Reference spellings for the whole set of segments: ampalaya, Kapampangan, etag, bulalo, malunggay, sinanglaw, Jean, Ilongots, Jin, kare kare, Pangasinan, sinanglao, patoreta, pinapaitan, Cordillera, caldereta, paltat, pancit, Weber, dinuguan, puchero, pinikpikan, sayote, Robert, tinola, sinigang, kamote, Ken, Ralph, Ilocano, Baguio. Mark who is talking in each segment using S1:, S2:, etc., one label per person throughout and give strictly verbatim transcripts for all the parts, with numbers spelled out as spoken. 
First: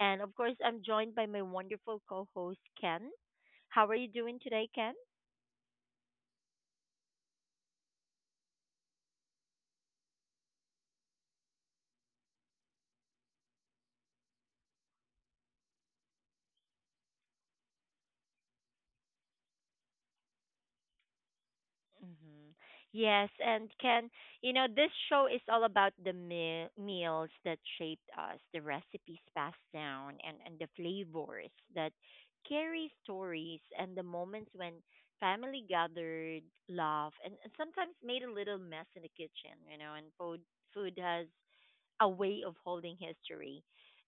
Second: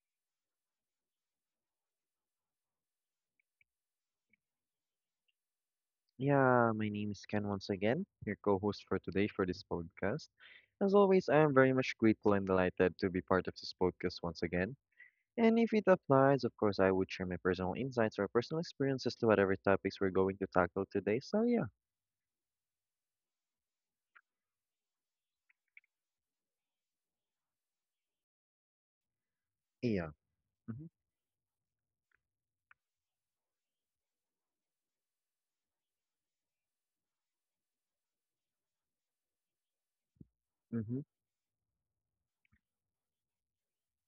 S1: And of course, I'm joined by my wonderful co host, Ken. How are you doing today, Ken?
S2: Yeah, my name is Ken, once again your co-host for today for this podcast. As always, I am very much grateful and delighted to be part of this podcast once again. And if it applies, of course, I would share my personal insights or personal experiences to whatever topics we're going to tackle today. So yeah,
S1: Hmm. Yes, and can you know this show is all about the meal, meals that shaped us, the recipes passed
S2: yeah,
S1: down, and and the
S2: mm-hmm,
S1: flavors that carry stories, and the moments when family gathered, laughed, and, and sometimes made a little mess in the kitchen. You know, and food food
S2: mm-hmm,
S1: has a way of holding history.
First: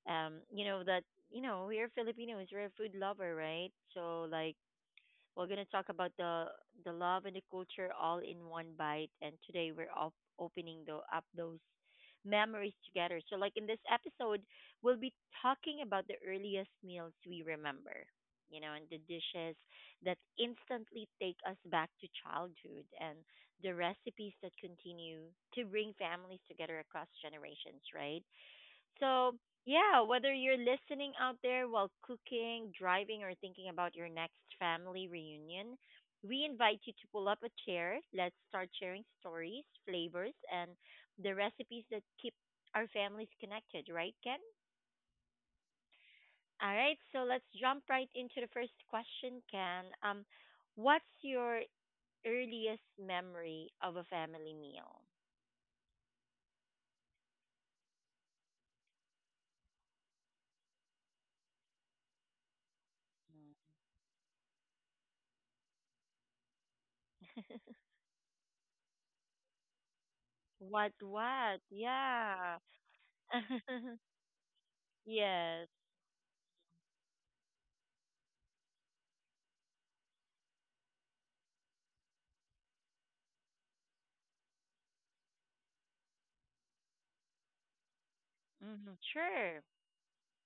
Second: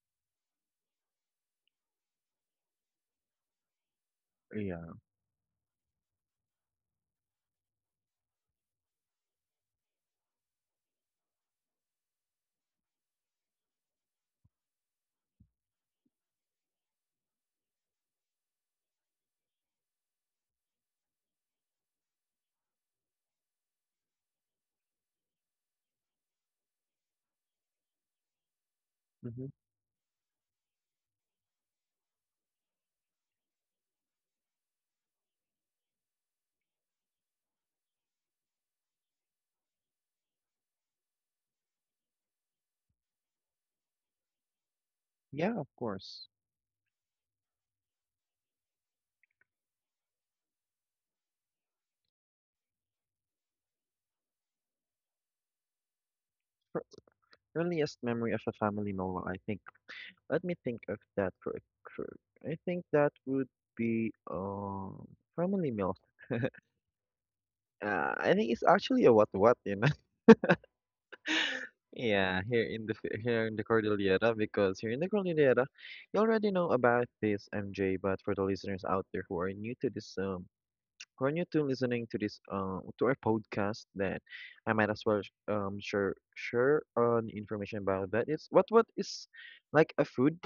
S1: Um, you know that you know we're Filipinos, we're a food lover, right? So like
S2: yeah,
S1: we're going to talk about the the love and the culture all in one bite. And today we're op- opening the, up those memories together. So, like in this episode, we'll be talking about the earliest meals we remember, you know, and the dishes that instantly take us back to childhood, and the recipes that continue to bring families together across generations, right? So,
S2: mm-hmm,
S1: yeah, whether you're listening out there while cooking, driving, or thinking about your next family reunion, we invite you to pull up a chair. Let's start sharing stories, flavors, and the recipes that keep our families connected, right, Ken?
S2: yeah, of course.
S1: All right, so let's jump right into the first question, Ken. Um, what's your earliest memory of a family meal?
S2: For earliest memory of a family meal, I think. Let me think of that for a cur- I think that would be um family meal.
S1: Mm.
S2: Uh, I think it's actually a what what you know.
S1: What, what?
S2: Yeah,
S1: Yeah.
S2: here in the f- here in the Cordillera, because here in the Cordillera,
S1: Yes.
S2: you already know about this M J, but for the listeners out there who are new to this um who are new to listening to this uh to our podcast, then I might as well sh- um share share on information about that. It's what what
S1: Mm-hmm.
S2: is
S1: Sure.
S2: like a food?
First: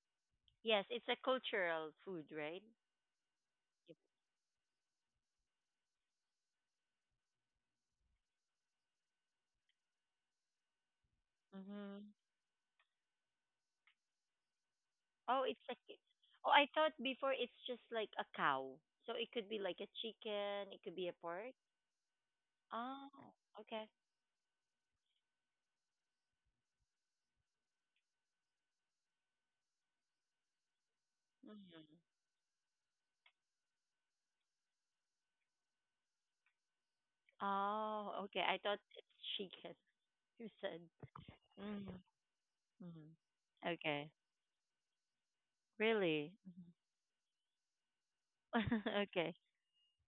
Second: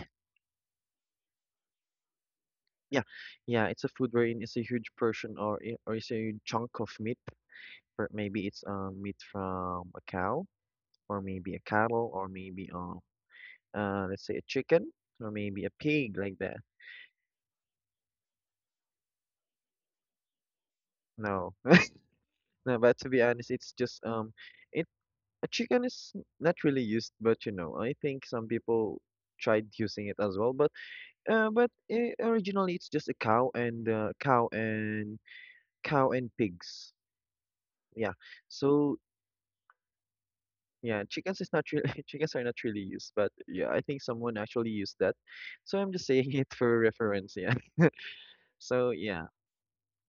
S1: Yes, it's a cultural food, right?
S2: Yeah, yeah, it's a food wherein it's a huge portion or i- or it's a huge chunk of meat. Or maybe it's um meat from a cow, or maybe a
S1: Yep. Mm-hmm.
S2: cattle, or maybe um uh, let's say a chicken or
S1: Oh, it's
S2: maybe a
S1: like it-
S2: pig like
S1: oh,
S2: that.
S1: I thought before it's just like a cow. So it could be like a chicken, it could be a
S2: No,
S1: pork.
S2: no, but to
S1: Oh,
S2: be honest, it's
S1: okay.
S2: just um, it a chicken is not really used, but you know, I think some people tried using it as well. But uh, but eh,
S1: Mm-hmm.
S2: originally it's just a cow and uh, cow and cow and pigs. Yeah,
S1: Oh, okay. I thought
S2: so.
S1: it's chicken. You said.
S2: Yeah, chickens is not really
S1: Mm-hmm.
S2: chickens are not really used, but yeah,
S1: Mm-hmm.
S2: I think
S1: Okay.
S2: someone actually used that. So I'm just saying
S1: Really?
S2: it for reference, yeah.
S1: Mm-hmm.
S2: So yeah.
S1: Okay.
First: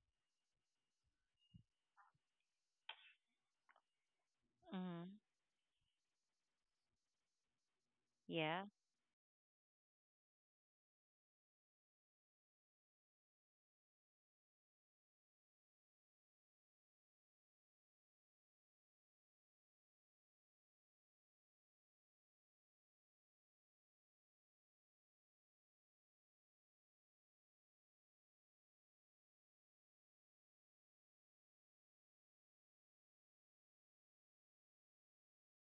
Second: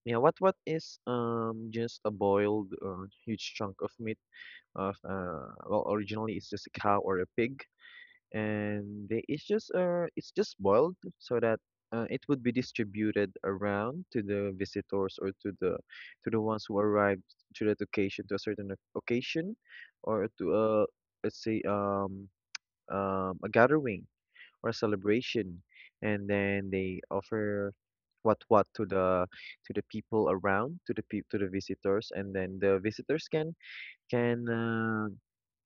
S2: Yeah, what what is um just a boiled uh, huge chunk of meat of
S1: Mm-hmm.
S2: uh well originally it's just a cow or a pig
S1: Yeah.
S2: and they, it's just uh it's just boiled so that uh, it would be distributed around to the visitors or to the to the ones who arrived to that occasion to a certain oc- occasion or to a let's say um um a gathering or celebration, and then they offer what what to the to the people around, to the pe- to the visitors, and then the visitors can can uh,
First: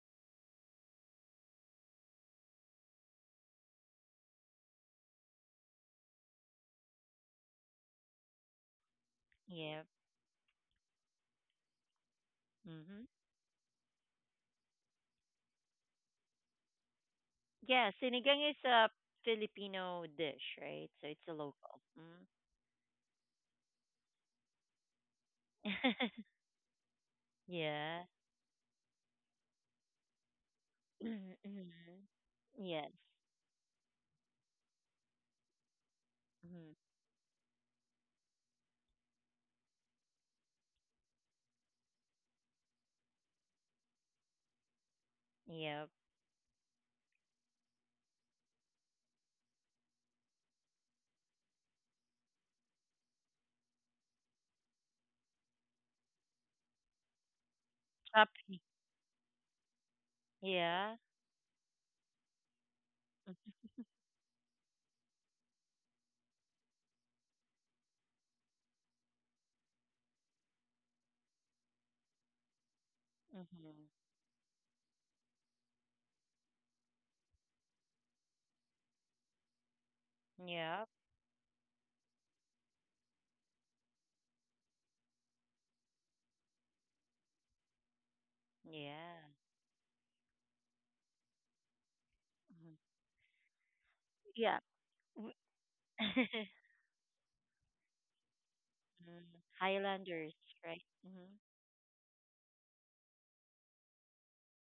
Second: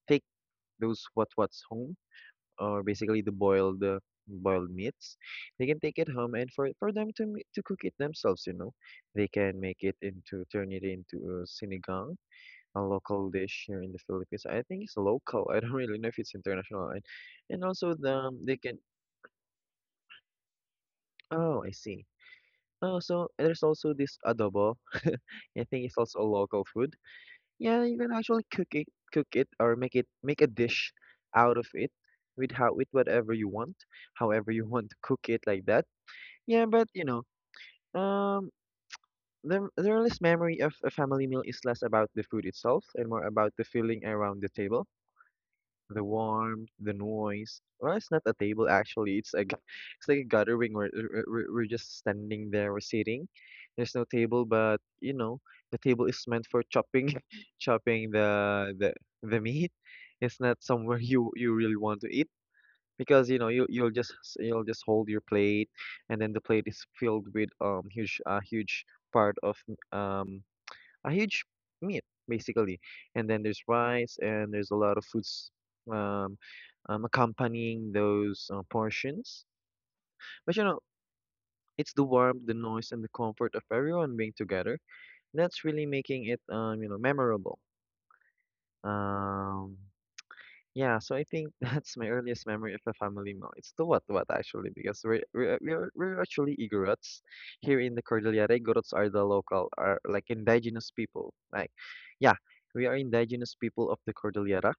S2: take those what what's home, or basically the boiled uh, boiled meats, they can take it home and for for them to ma- to cook it themselves, you know. They can make
S1: Yeah.
S2: it into turn it into uh, sinigang, a
S1: Mm-hmm.
S2: local dish here in the Philippines. I think it's local, I don't really know if it's international. and and
S1: Yeah,
S2: also the
S1: sinigang is
S2: they can
S1: a Filipino dish, right? So it's a
S2: oh I
S1: local.
S2: see.
S1: Mm-hmm.
S2: Oh, so there's also this adobo. I think it's also a local food. Yeah, you
S1: Yeah.
S2: can actually cook it, cook it, or make it make a dish out of it
S1: Mm-hmm.
S2: with how with
S1: Yes.
S2: whatever you want, however you want to cook it like that. Yeah,
S1: Mm-hmm.
S2: but you know, um, the the earliest memory of a family meal is less about the food itself and more about the feeling around the table.
S1: Yeah.
S2: The warmth, the noise. Well, it's not a table actually. It's a, g- it's like a gathering where we're, we're we're just standing there, we're sitting. There's no table, but you know, the table is meant for chopping, chopping
S1: Top.
S2: the the the meat. It's not
S1: Yeah.
S2: somewhere you you really want to eat because you know you you'll just s- you'll just hold your plate, and then the plate is filled with um huge uh, huge part of um a huge meat basically, and then there's
S1: Mm-hmm.
S2: rice and there's a lot of foods um, um, accompanying those uh, portions. But you know,
S1: Yeah.
S2: it's the warmth, the noise, and the comfort of everyone being together that's really making it, um, you know, memorable.
S1: Yeah.
S2: Um, Yeah, so I think that's my earliest memory of a
S1: Mm-hmm.
S2: family meal. It's the what what
S1: Yeah.
S2: actually, because we're
S1: W-
S2: we're we're, we're actually Igorots here in the Cordillera. Igorots are the
S1: Mm,
S2: local, are like,
S1: Highlanders, right?
S2: indigenous
S1: Mm-hmm.
S2: people. Like, yeah, we are indigenous people of the Cordillera.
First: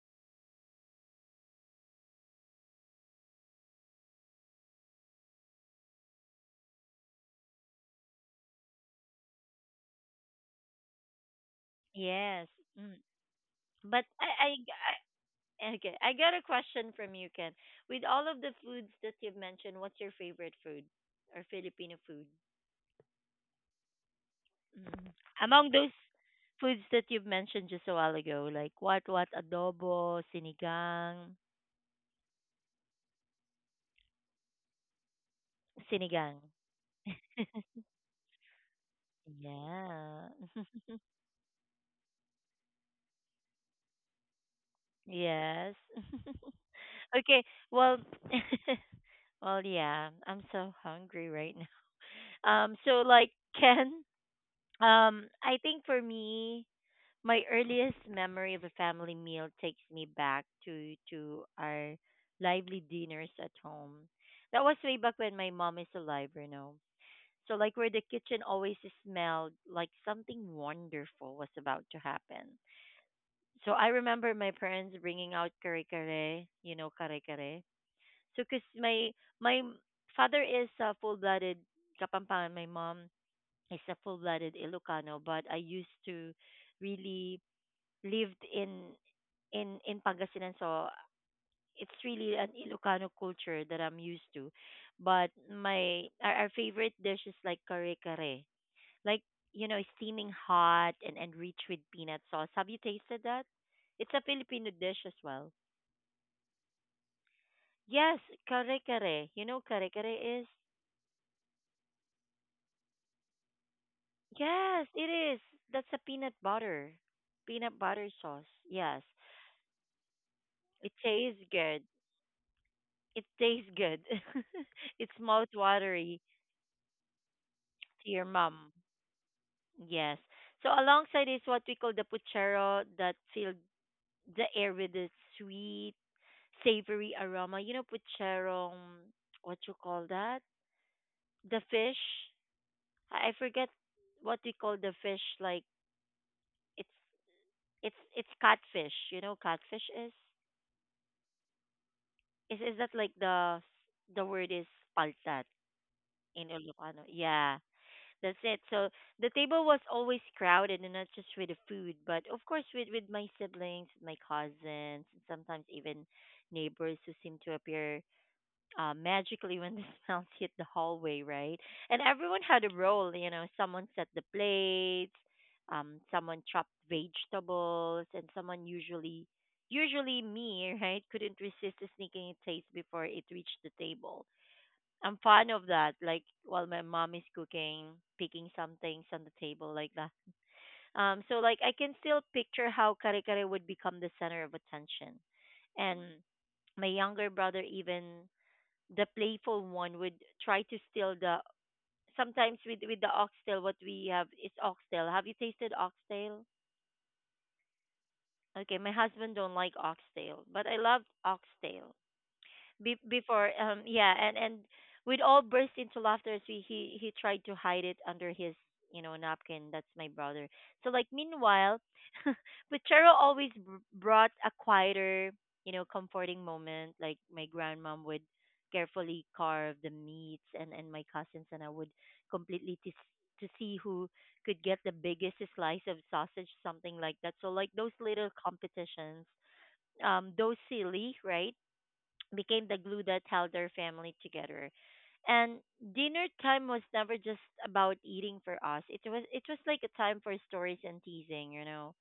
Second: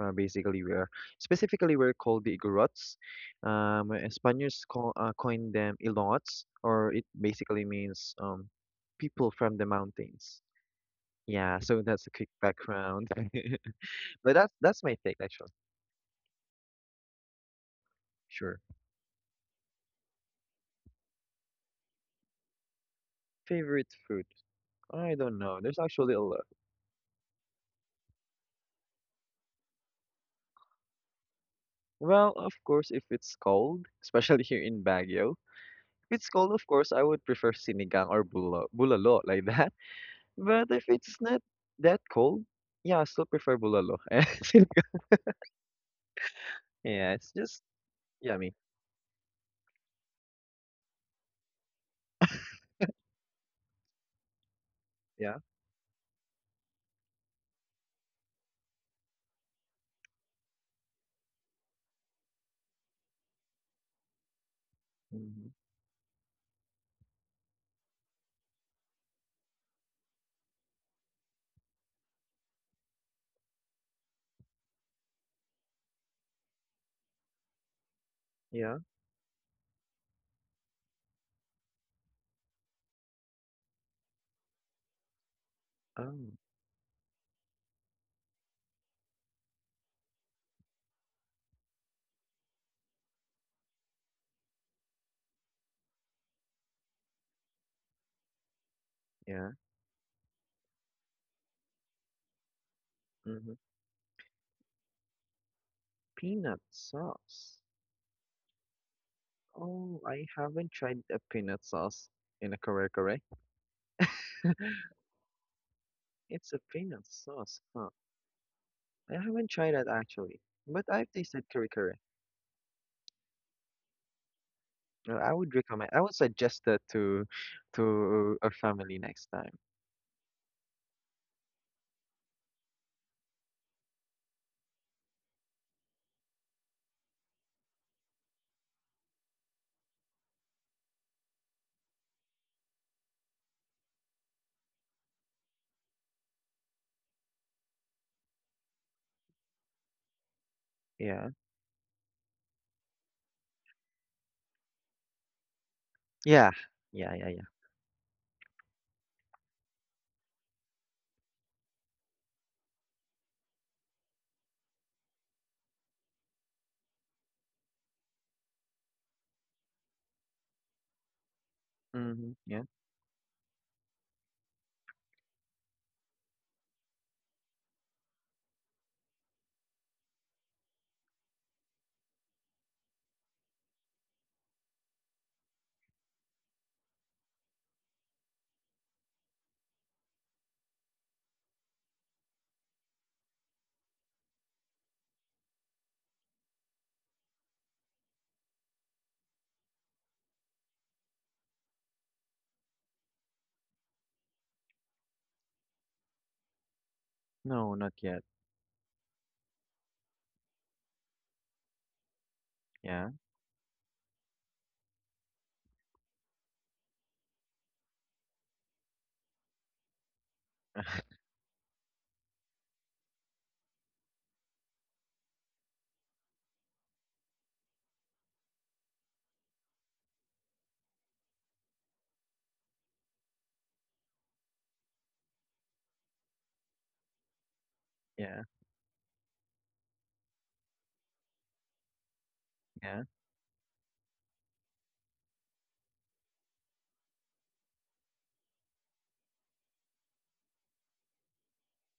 S2: Uh, basically, we are specifically we're called the Igorots. Um, uh, Spaniards co uh, coined them Ilongots, or it basically means um, people from the mountains. Yeah, so that's a quick
S1: Yes. Mm.
S2: background.
S1: But I,
S2: But that's
S1: I,
S2: that's my take actually.
S1: I, okay, I got a question from you, Ken. With all of the
S2: Sure.
S1: foods that you've mentioned, what's your favorite food or Filipino food?
S2: Favorite food?
S1: Mm.
S2: I don't know.
S1: Among
S2: There's
S1: those
S2: actually a lot.
S1: foods that you've mentioned just a while ago, like what what adobo, sinigang,
S2: Well, of course, if it's cold, especially here in Baguio, if it's
S1: sinigang.
S2: cold, of course, I would prefer sinigang or bulalo, bulalo like that.
S1: Yeah.
S2: But if it's not that cold, yeah, I still prefer bulalo. And sinigang,
S1: Yes.
S2: yeah, it's
S1: Okay.
S2: just
S1: Well.
S2: yummy.
S1: Well, yeah. I'm so hungry right now. Um. So like, Ken. Um.
S2: Yeah.
S1: I think for me, my earliest memory of a family meal takes me back to to our lively dinners at home. That was way back when my
S2: Hmm.
S1: mom is alive, you know. So like where the kitchen always smelled like something wonderful was about to happen. So I remember my parents bringing out kare kare, you know, kare kare. So cause
S2: Yeah.
S1: my my father is a full-blooded Kapampangan, my mom is a full-blooded Ilocano, but I used to
S2: Um.
S1: really lived in in in Pangasinan, so it's really an Ilocano culture that I'm used to. But my our, our favorite dish is like kare kare, like
S2: Yeah.
S1: you know, steaming hot and and rich with peanut sauce. Have you tasted that?
S2: Hmm.
S1: It's a Filipino dish as well.
S2: Peanut sauce.
S1: Yes, kare kare. You know, kare
S2: Oh,
S1: kare
S2: I
S1: is,
S2: haven't tried a peanut sauce in a kare kare.
S1: yes, it is. That's a peanut
S2: It's a
S1: butter,
S2: peanut sauce,
S1: peanut
S2: huh?
S1: butter sauce. Yes,
S2: I haven't tried that actually, but
S1: it
S2: I've
S1: tastes
S2: tasted curry
S1: good.
S2: curry.
S1: It tastes good. It's
S2: Uh, I
S1: mouth
S2: would recommend. I would
S1: watery
S2: suggest that to
S1: to your
S2: to a
S1: mom.
S2: family next time.
S1: Yes. So alongside is what we call the puchero that filled the air with a sweet, savory aroma. You know, Puchero, um, what you call that? The fish. I I forget what we call the fish. Like it's it's it's catfish. You know, catfish is
S2: Yeah.
S1: is is that like the the word is paltat in
S2: Yeah.
S1: Ilocano?
S2: Yeah. Yeah. Yeah.
S1: Yeah. That's it. So the table was always crowded, and not just with the food, but of course with with my siblings, my cousins, and sometimes even neighbors who seem to appear uh, magically when the smells hit the hallway, right? And
S2: Mm-hmm.
S1: everyone
S2: Yeah.
S1: had a role. You know, someone set the plates, um, someone chopped vegetables, and someone usually, usually me, right, couldn't resist sneaking a taste before it reached the table. I'm fond of that. Like while my mom is cooking, picking some things on the table like that. Um, so like I can still picture how kare kare would become the center of attention, and my younger brother, even the playful one, would try to steal the. Sometimes with with the oxtail, what we have is oxtail. Have you tasted oxtail?
S2: No, not yet.
S1: Okay, my husband don't like oxtail, but I love oxtail. be-
S2: Yeah.
S1: before um yeah, and and we'd all burst into laughter as we he he tried to hide it under his you know napkin. That's my brother. So like meanwhile, but Charo always br- brought a quieter, you know comforting moment, like my grandmom would carefully carve the meats and and my cousins and I would completely to to see who could get the biggest slice of sausage, something like that. So like those little
S2: Yeah.
S1: competitions, um those silly, right, became the glue
S2: Yeah.
S1: that held their family together. And dinner time was never just about eating for us. It was it was like a time for stories and teasing, you know.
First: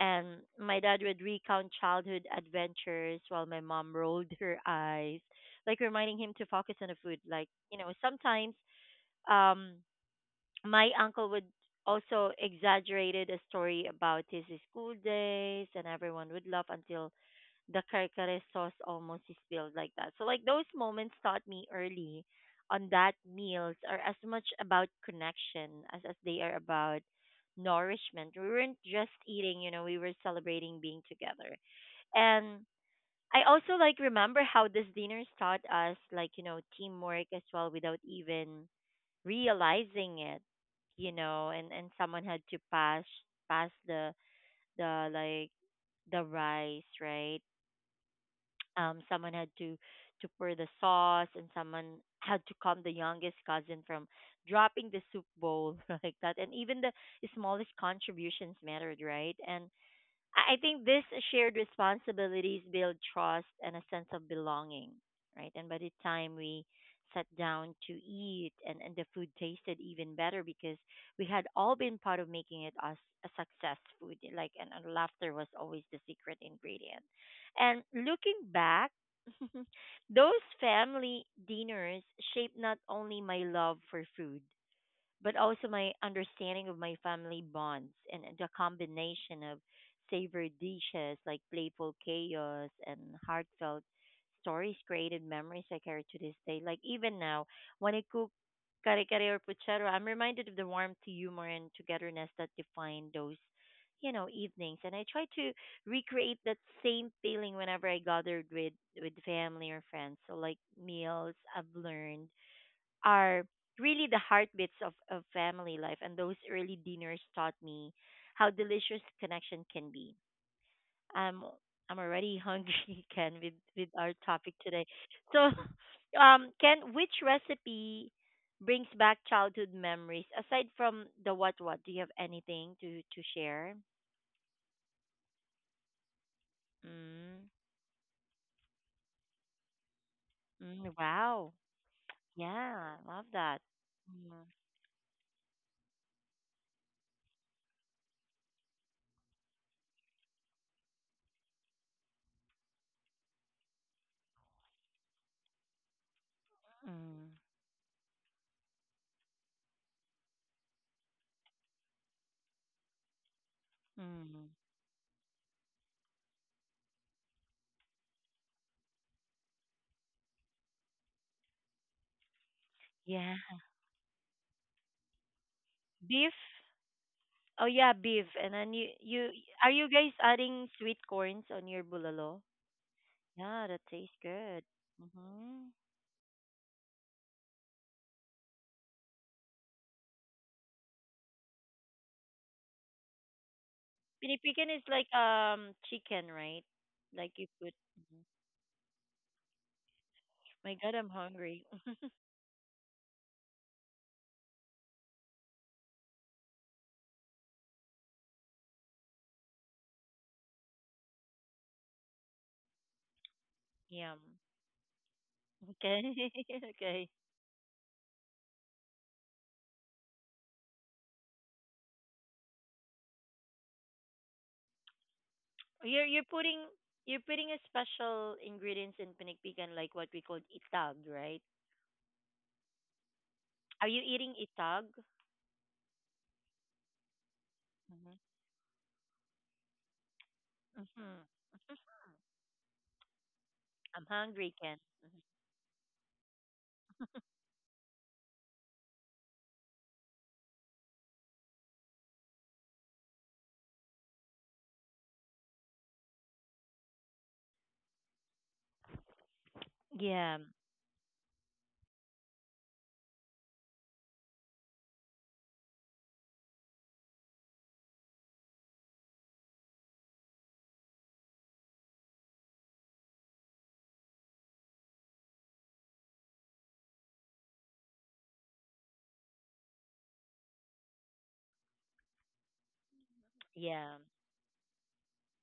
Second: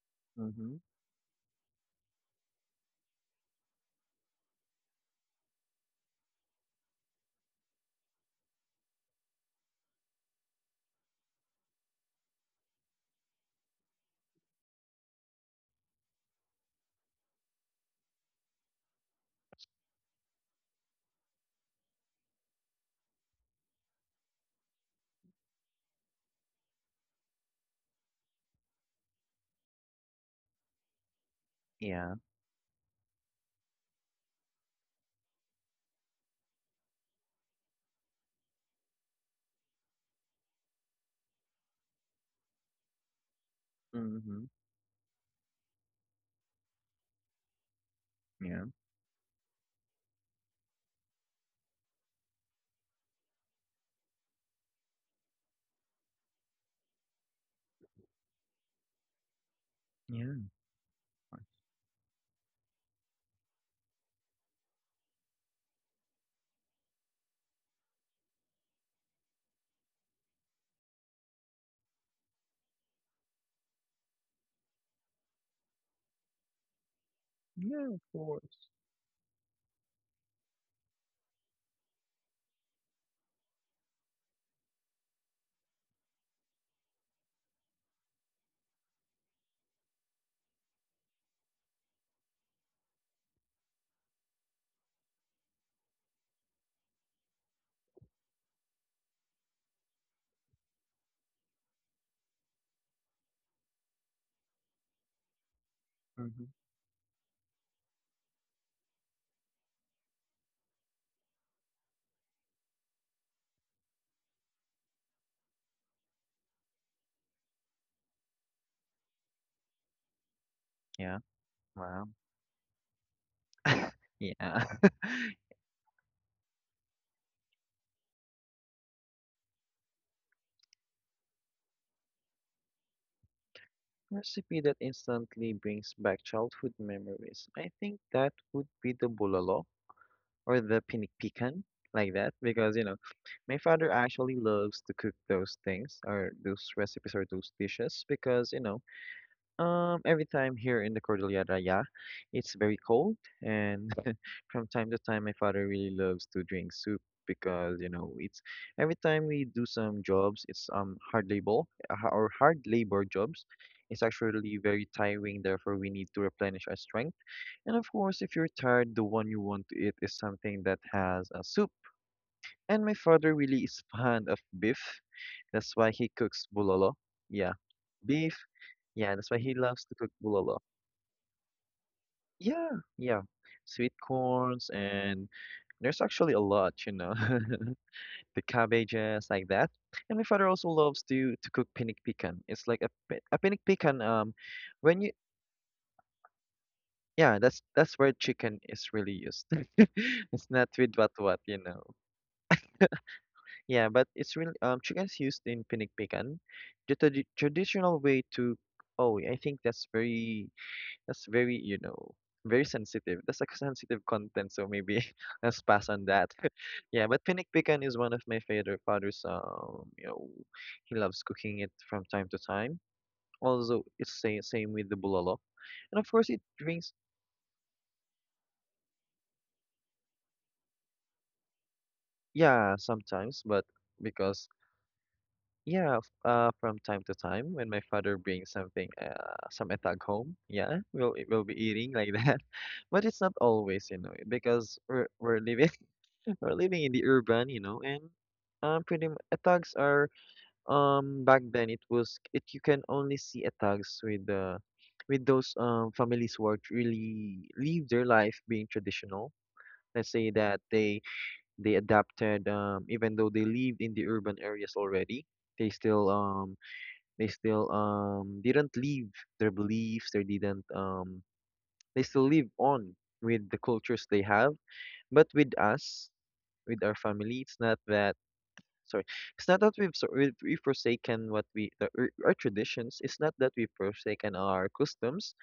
S1: And
S2: Mm-hmm.
S1: my dad would recount childhood adventures while my mom rolled her eyes, like reminding him to focus on the food. Like, you know, sometimes um my uncle would also exaggerated a story about his school days and everyone would laugh until the kare sauce almost is spilled like that. So like those moments taught me early on that meals are as much about connection as, as they are about nourishment. We weren't just eating, you know, we were celebrating being together.
S2: Yeah.
S1: And I also like remember how this dinners taught us like, you know, teamwork as well without even realizing it, you know, and, and someone had to pass pass the
S2: Mm-hmm.
S1: the like the rice, right?
S2: Yeah.
S1: Um, someone had to to pour the sauce, and someone had to calm the youngest cousin from dropping the soup bowl like that. And even the smallest contributions mattered, right? And
S2: Yeah.
S1: I I think this shared responsibilities build trust and a sense of belonging, right? And by the time we sat down to eat, and, and the food tasted even better because we had all been part of making it, us a success food, like, and, and laughter was always the secret ingredient. And
S2: Yeah. Of
S1: looking
S2: course.
S1: back, those family dinners shaped not only my love for food but also my understanding of my family bonds, and the combination of savory dishes, like playful chaos and heartfelt stories, created memories I carry to this day. Like even now, when I cook kare kare or puchero, I'm reminded of the warmth, humor, and togetherness that defined those, you know, evenings. And I try to recreate
S2: Mm-hmm.
S1: that same feeling whenever I gathered with with family or friends. So like meals, I've learned, are really the heartbeats of, of family life. And those early dinners taught me how delicious connection can be.
S2: Yeah.
S1: I'm I'm
S2: Wow.
S1: already hungry, Ken, with, with our topic
S2: Yeah.
S1: today. So, um, Ken, which recipe brings back childhood memories aside from the what what? Do you have anything to to share?
S2: Recipe that instantly brings back childhood
S1: Mm,
S2: memories. I think that would be the bulalo or the
S1: mm,
S2: pinik
S1: wow.
S2: pican, like that, because you
S1: Yeah,
S2: know
S1: love
S2: my
S1: that.
S2: father actually
S1: Mm,
S2: loves to cook those things, or those recipes or those dishes, because you know, um every time here in the Cordillera, yeah, it's very cold, and from time to time my father really loves to drink soup,
S1: mm,
S2: because you know it's every time we do some jobs, it's um hard labor uh, ha- or hard labor jobs, it's
S1: mm.
S2: actually very tiring, therefore we need to replenish our strength. And of course, if you're tired, the one you want to eat is something that has a soup. And my father
S1: Yeah.
S2: really is fond of beef. That's why he
S1: Beef?
S2: cooks bulalo. Yeah,
S1: Oh yeah, beef.
S2: beef.
S1: And then you
S2: Yeah,
S1: you
S2: that's why he
S1: are
S2: loves
S1: you
S2: to cook
S1: guys
S2: bulalo.
S1: adding sweet corns on your bulalo?
S2: Yeah, yeah.
S1: Yeah, that
S2: Sweet
S1: tastes good.
S2: corns and
S1: Mhm.
S2: there's actually a lot, you know, the cabbages like that. And my father also loves to to cook pinik pican. It's like a pi- a pinik pican. Um,
S1: Pinipigan is
S2: when
S1: like
S2: you
S1: um chicken, right? Like
S2: yeah,
S1: you
S2: that's
S1: put.
S2: that's where
S1: Mhm.
S2: chicken is really used. It's not
S1: My God,
S2: with
S1: I'm
S2: what what you
S1: hungry.
S2: know. Yeah, but it's really um chicken's used in pinikpikan, the tradi traditional way to. Oh, I think that's very that's very, you know, very sensitive. That's like sensitive
S1: Yum.
S2: content, so maybe let's pass on
S1: Okay.
S2: that.
S1: Okay.
S2: Yeah, but pinikpikan is one of my favorite father's. Um, you know, he loves cooking it from time to time. Also, it's same same with the bulalo, and
S1: You're
S2: of
S1: you're
S2: course it
S1: putting
S2: brings
S1: you're putting a special ingredients in pinikpikan like what we call itag, right?
S2: yeah sometimes, but
S1: Are you eating
S2: because
S1: itag?
S2: yeah, f- uh, from time to time when my
S1: Mhm.
S2: father brings something, uh, some etag home, yeah, we'll e-
S1: Mhm.
S2: we'll be eating like that, but it's not always, you
S1: I'm
S2: know, eh,
S1: hungry, Ken.
S2: because we're we're living we're living in the urban, you know, and um, pretty mu- etags are, um back then, it was, it, you can only see etags with the with those um families who are really live their life being traditional. Let's say
S1: Yeah.
S2: that they they adapted, um even though they lived in the urban areas already, they still um. They still um didn't leave their beliefs. They didn't um they still live on with the cultures they have. But with us, with our family, it's not that. Sorry, it's not that we've so- we've, we've forsaken what we the, our our traditions. It's not that we've
S1: Yeah.
S2: forsaken our customs,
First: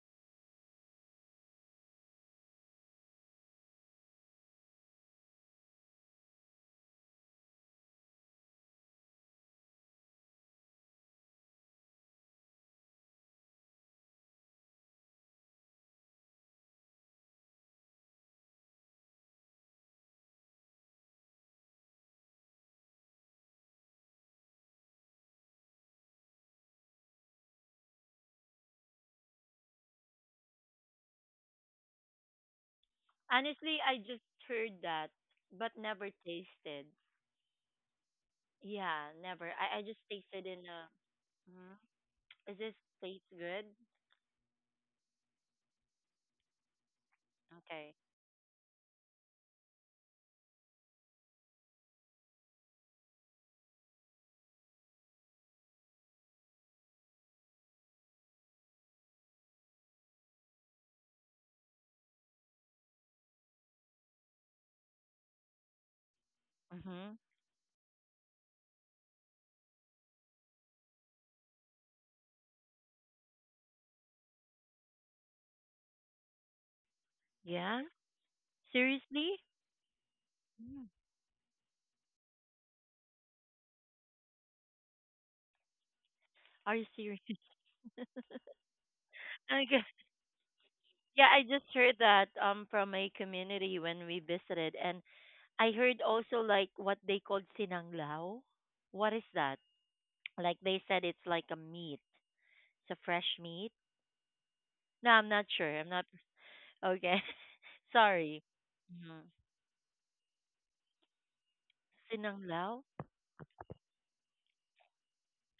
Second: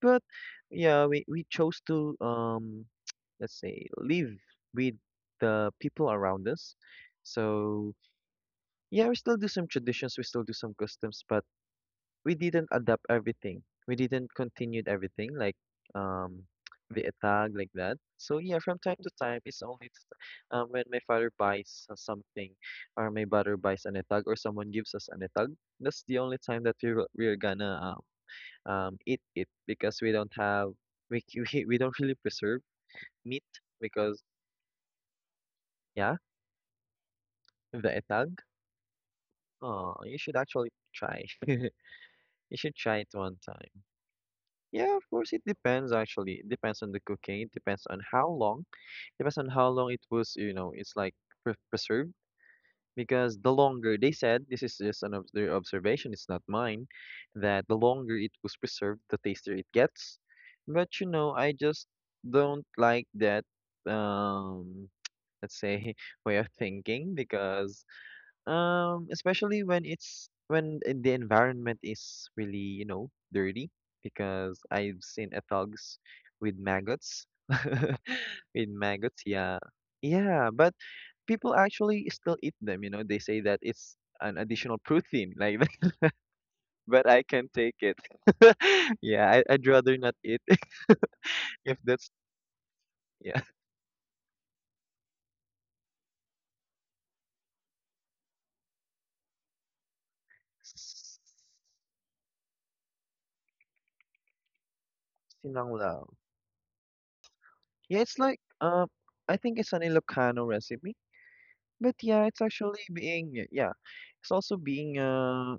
S2: but yeah, we we chose to um let's say live with the people around us. So yeah, we still do some traditions, we still do some customs, but we didn't adapt everything. We didn't continued everything like um the tag like that. So yeah, from time to time, it's only t- um, when my father buys uh, something, or my brother buys an etag, or someone gives us an etag. That's the only time that we will- we're gonna um, um eat it because we don't have we c- we we don't really preserve meat
S1: Honestly, I
S2: because
S1: just heard that, but never
S2: yeah,
S1: tasted.
S2: the etag.
S1: Yeah, never. I, I
S2: Oh,
S1: just
S2: you should
S1: tasted in
S2: actually
S1: a.
S2: try.
S1: Mhm.
S2: You
S1: Is this
S2: should try it
S1: taste
S2: one
S1: good?
S2: time. Yeah, of course, it depends actually. It depends on the cooking. It depends
S1: Okay.
S2: on how long. Depends on how long it was, you know, it's like pre preserved. Because the longer they said, this is just an obs their observation, it's not mine, that the longer it was preserved, the tastier it gets. But you know, I just don't like that, um, let's say, way of thinking
S1: Mhm.
S2: because, um, especially when it's when i- the environment is really, you know, dirty, because I've seen ethogs with maggots.
S1: Yeah.
S2: With maggots,
S1: Seriously?
S2: yeah. Yeah, but
S1: Mm.
S2: people actually still eat them, you know. They say that it's an additional protein like that,
S1: Are you
S2: but
S1: serious?
S2: I can take it. Yeah, I, I'd
S1: Okay.
S2: rather not eat
S1: Yeah, I just
S2: if
S1: heard
S2: that's
S1: that um from a
S2: yeah.
S1: community when we visited, and I heard also like what they called sinanglao. What is that? Like they said it's like a meat. It's a fresh meat. No, I'm not sure. I'm not.
S2: Sinanglaw.
S1: Okay.
S2: Yeah, it's like
S1: Sorry.
S2: um
S1: Mm-hmm.
S2: I think it's an Ilocano recipe. But yeah, it's
S1: Sinanglao?
S2: actually being y- yeah, it's also being uh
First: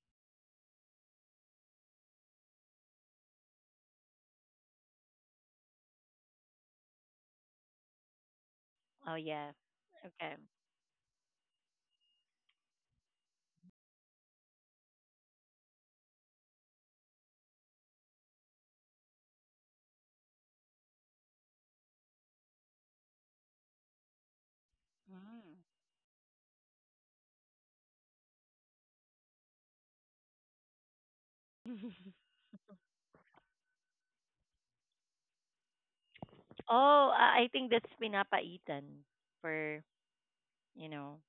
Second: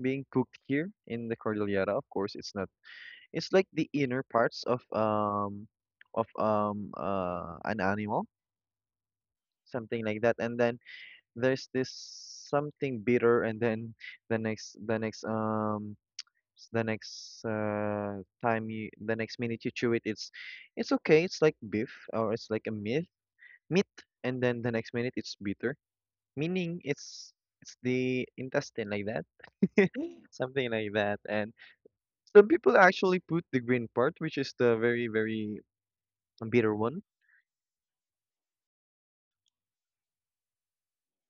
S2: being cooked here in the Cordillera. Of course, it's not. It's like the inner parts of um of um uh an animal,
S1: Oh, yeah.
S2: something like that.
S1: Okay.
S2: And then there's this something bitter, and then the next the next um s- the next uh time you the next minute you chew it, it's it's okay. It's like beef or it's like a meat meat, and then the next minute it's
S1: Mm.
S2: bitter. Meaning it's it's the intestine like that, something like that. And some people actually put the green part, which is the very very bitter one.
S1: Oh, I I think that's pinapaitan for, you know.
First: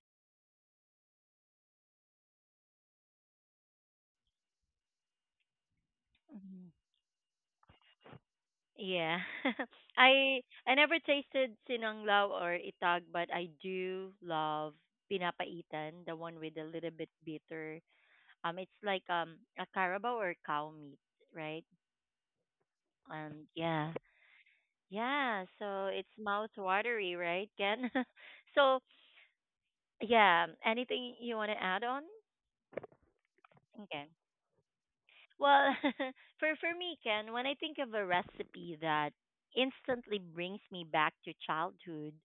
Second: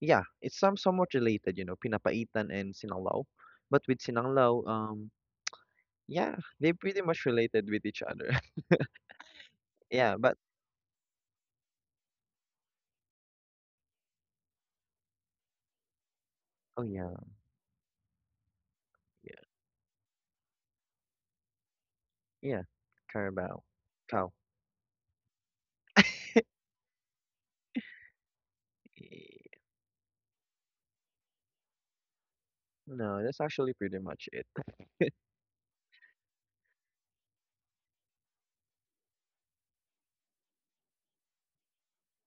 S2: Yeah, it's some somewhat related, you know, pinapaitan and sinanglaw. But with sinanglaw, um, yeah,
S1: Mhm.
S2: they pretty much related with each other.
S1: Yeah.
S2: Yeah, but
S1: I I never tasted sinanglao or itag, but I do love pinapaitan, the one with a
S2: oh
S1: little bit
S2: yeah,
S1: bitter. Um it's like
S2: yeah,
S1: um a carabao or cow meat, right?
S2: yeah,
S1: And
S2: Carabao,
S1: yeah.
S2: cow.
S1: Yeah, so it's mouth watery, right, Ken? So,
S2: Eh,
S1: yeah, anything you want to add on?
S2: no, that's actually pretty
S1: Okay.
S2: much it.
S1: Well, for for me, Ken, when I think of a recipe that instantly brings me back to childhood,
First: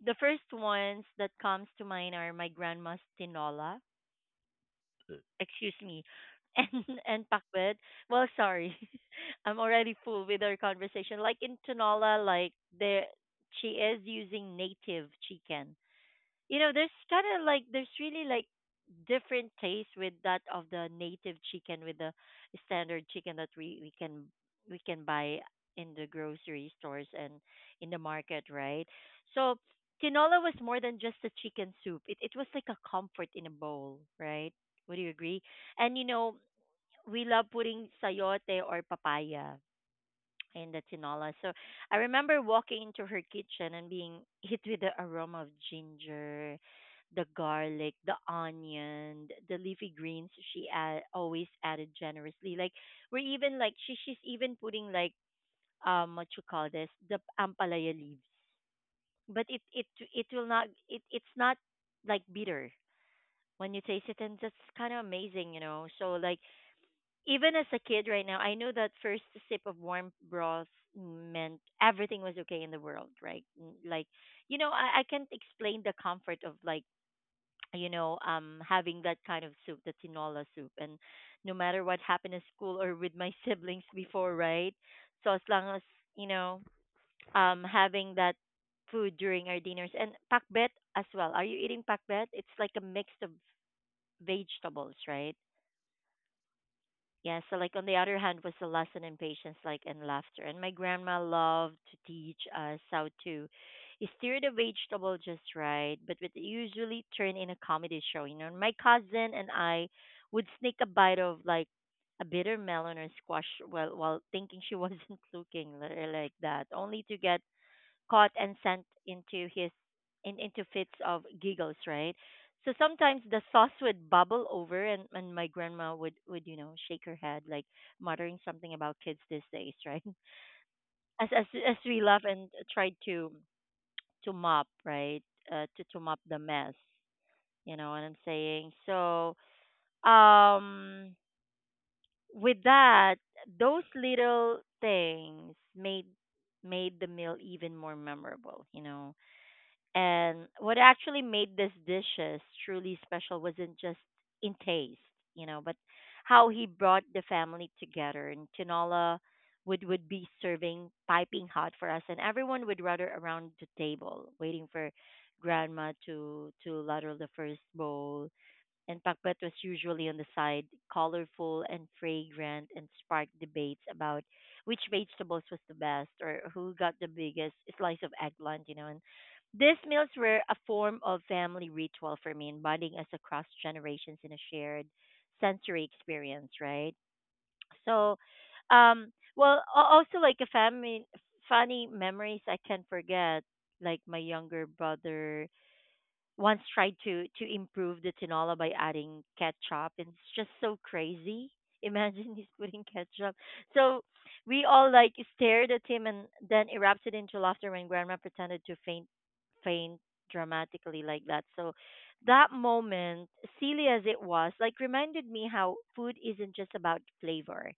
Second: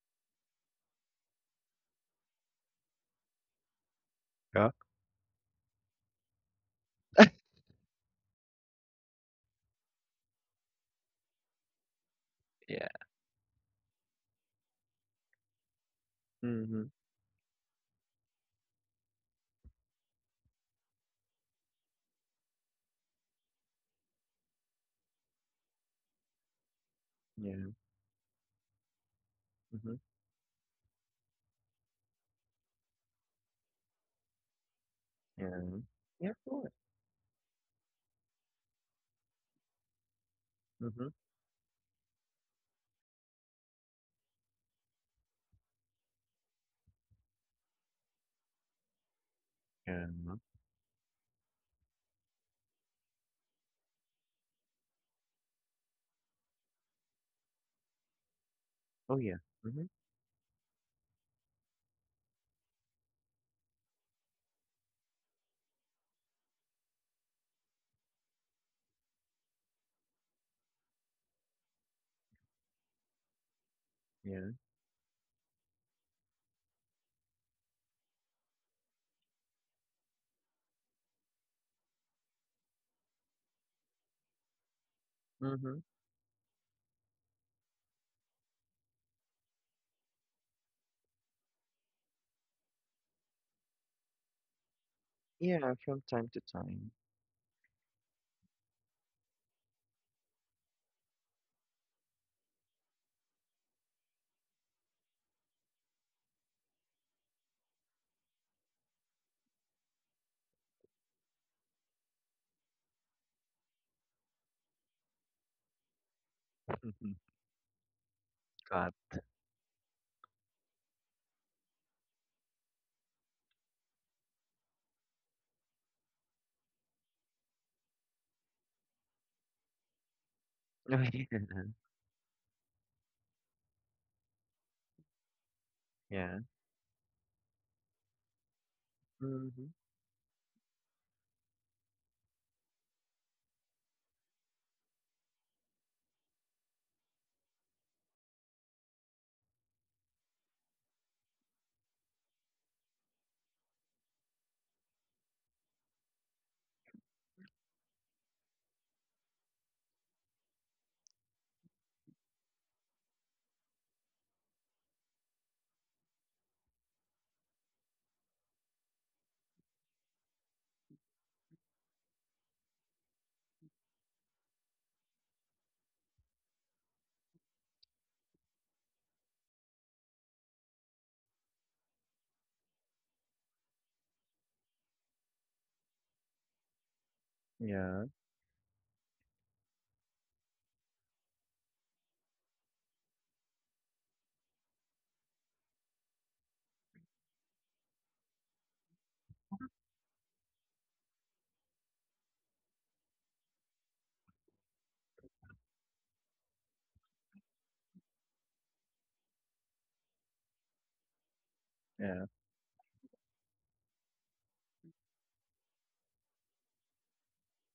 S1: the first ones that comes to mind are my grandma's tinola,
S2: Yeah.
S1: excuse me, and and pakbet. Well, sorry, I'm already full with our conversation. Like in tinola, like
S2: Yeah.
S1: the she is using native chicken, you know.
S2: Mm-hmm.
S1: There's kind of like there's really like different taste with that of the native chicken with the standard chicken that we we can we can buy in the grocery stores and
S2: Yeah.
S1: in the market, right? So
S2: Mm-hmm.
S1: tinola was more than just a chicken soup. It it was like a comfort in a bowl, right? Would you agree?
S2: Yeah.
S1: And you
S2: Yeah,
S1: know,
S2: of course.
S1: we love putting sayote or papaya, in the
S2: Mm-hmm.
S1: tinola. So I remember walking into her kitchen and being hit with the aroma of ginger, the garlic, the onion, th- the leafy greens
S2: Yeah.
S1: she add, always added generously. Like we're even like she she's even putting like um what you call this, the ampalaya leaves,
S2: Oh, yeah.
S1: but it
S2: Hmm.
S1: it it will not, it it's not like bitter when you taste it, and that's kind of amazing, you know. So like even as a kid right now, I know that first sip of warm broth meant everything was okay in the world, right? N- Like,
S2: Yeah.
S1: you know, I, I can't explain the comfort of like, you know, um, having that kind of soup, the tinola soup, and no matter what happened at school or with my siblings before, right? So as long
S2: Hmm.
S1: as, you know, um, having that food during our dinners and pakbet as well. Are you eating pakbet? It's like a mix of vegetables, right?
S2: Yeah, from time to time.
S1: Yeah, so like on the other hand was the lesson in patience, like and laughter. And my grandma loved to teach us how to steer the vegetable just right, but would usually turn in a comedy show. You know, and my cousin and I would sneak a bite of like a bitter melon or squash while while thinking she wasn't looking li- like that, only
S2: Mhm.
S1: to get caught and sent
S2: God.
S1: into his in, into fits of giggles, right? So sometimes the sauce would bubble over and, and my grandma would, would, you know, shake her head like muttering something about kids these days, right?
S2: Oh,
S1: As as as we laugh and tried to to mop, right? Uh, to, to mop
S2: yeah.
S1: the
S2: Yeah.
S1: mess. You know what I'm saying? So
S2: Hmm.
S1: um with that, those little things made made the meal even more memorable, you know. And what actually made this dishes truly special wasn't just in taste, you know, but how he brought the family together. And tinola would would be serving piping hot for us, and everyone would gather around the table waiting for grandma to to ladle the first bowl and Pakbat was usually on the side, colorful and fragrant, and sparked debates about which vegetables was the best or who got the biggest slice of eggplant, you know. And these meals were a form of family ritual for me, and bonding us across generations in a shared sensory experience, right?
S2: Yeah.
S1: So, um, well, a- also like a family funny memories I can't forget, like my younger brother once tried to to improve the tinola by adding ketchup, and it's just so crazy, imagine he's putting ketchup. So we all like stared at him and then erupted into laughter when grandma pretended to faint faint dramatically like that. So
S2: Yeah.
S1: that moment, silly as it was, like reminded me how food isn't just about flavor.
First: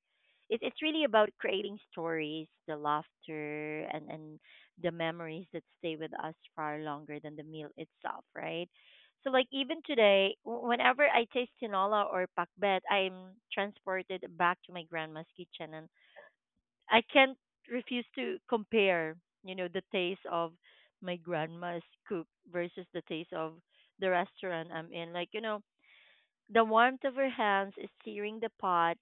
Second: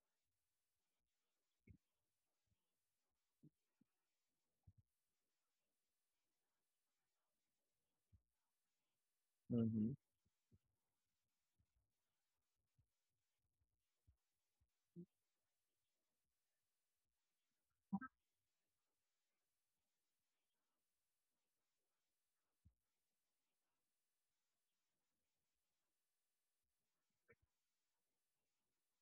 S1: It, it's really about creating stories, the laughter and and the memories that stay with us far longer than the meal itself, right? So, like, even
S2: Hmm.
S1: today, w- whenever I taste tinola or pakbet, I'm transported back to my grandma's kitchen, and I can't refuse to compare, you know, the taste of my grandma's cook versus the taste of the restaurant I'm in. Like, you know, the warmth of her hands is searing the pot,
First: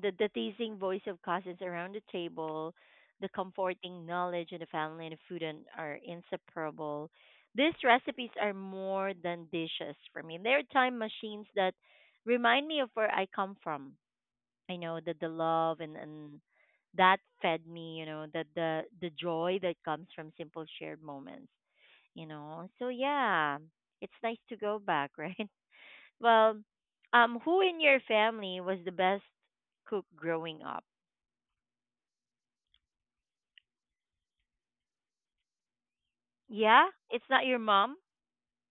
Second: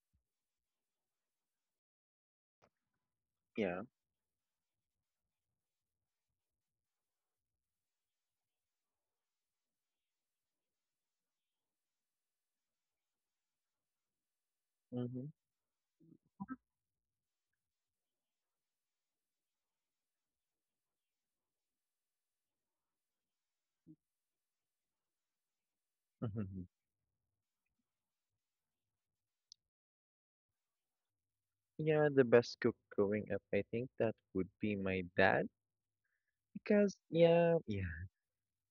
S1: the, the teasing voice of cousins around the table, the
S2: Yeah.
S1: comforting knowledge of the family and the food and are inseparable. These recipes are more than dishes for me. They're time machines that remind me of where I come from. I know that the
S2: Hmm.
S1: love and, and that fed me, you know, that the the joy that comes from simple shared moments, you know. So yeah, it's nice to go back, right? Well,
S2: Hmm.
S1: um, who in your family was the best cook growing up?
S2: Yeah, the best cook growing up, I think that would be my dad
S1: Yeah,
S2: because
S1: it's not
S2: yeah,
S1: your
S2: yeah.
S1: mom.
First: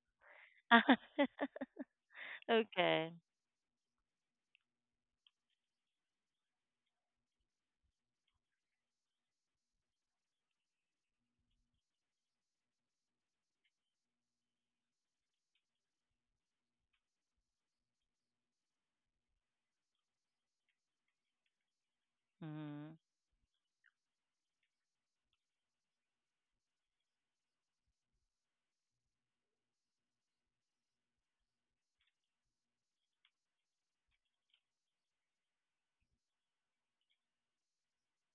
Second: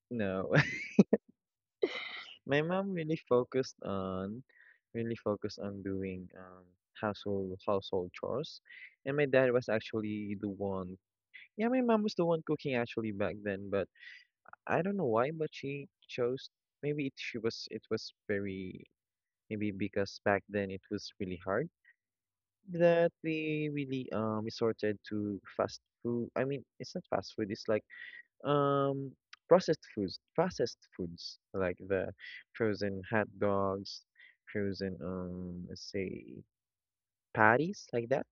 S2: No. My mom
S1: Okay.
S2: really focused on really focused on doing um household household chores, and my dad was actually the one. Yeah, my mom was the one cooking actually back then, but I don't know why, but she chose. Maybe it she was it was very Maybe because back then it was really hard
S1: Hmm.
S2: that we really um resorted to fast food. I mean, it's not fast food. It's like um processed foods, processed foods like the frozen hot dogs, frozen um let's say patties like that.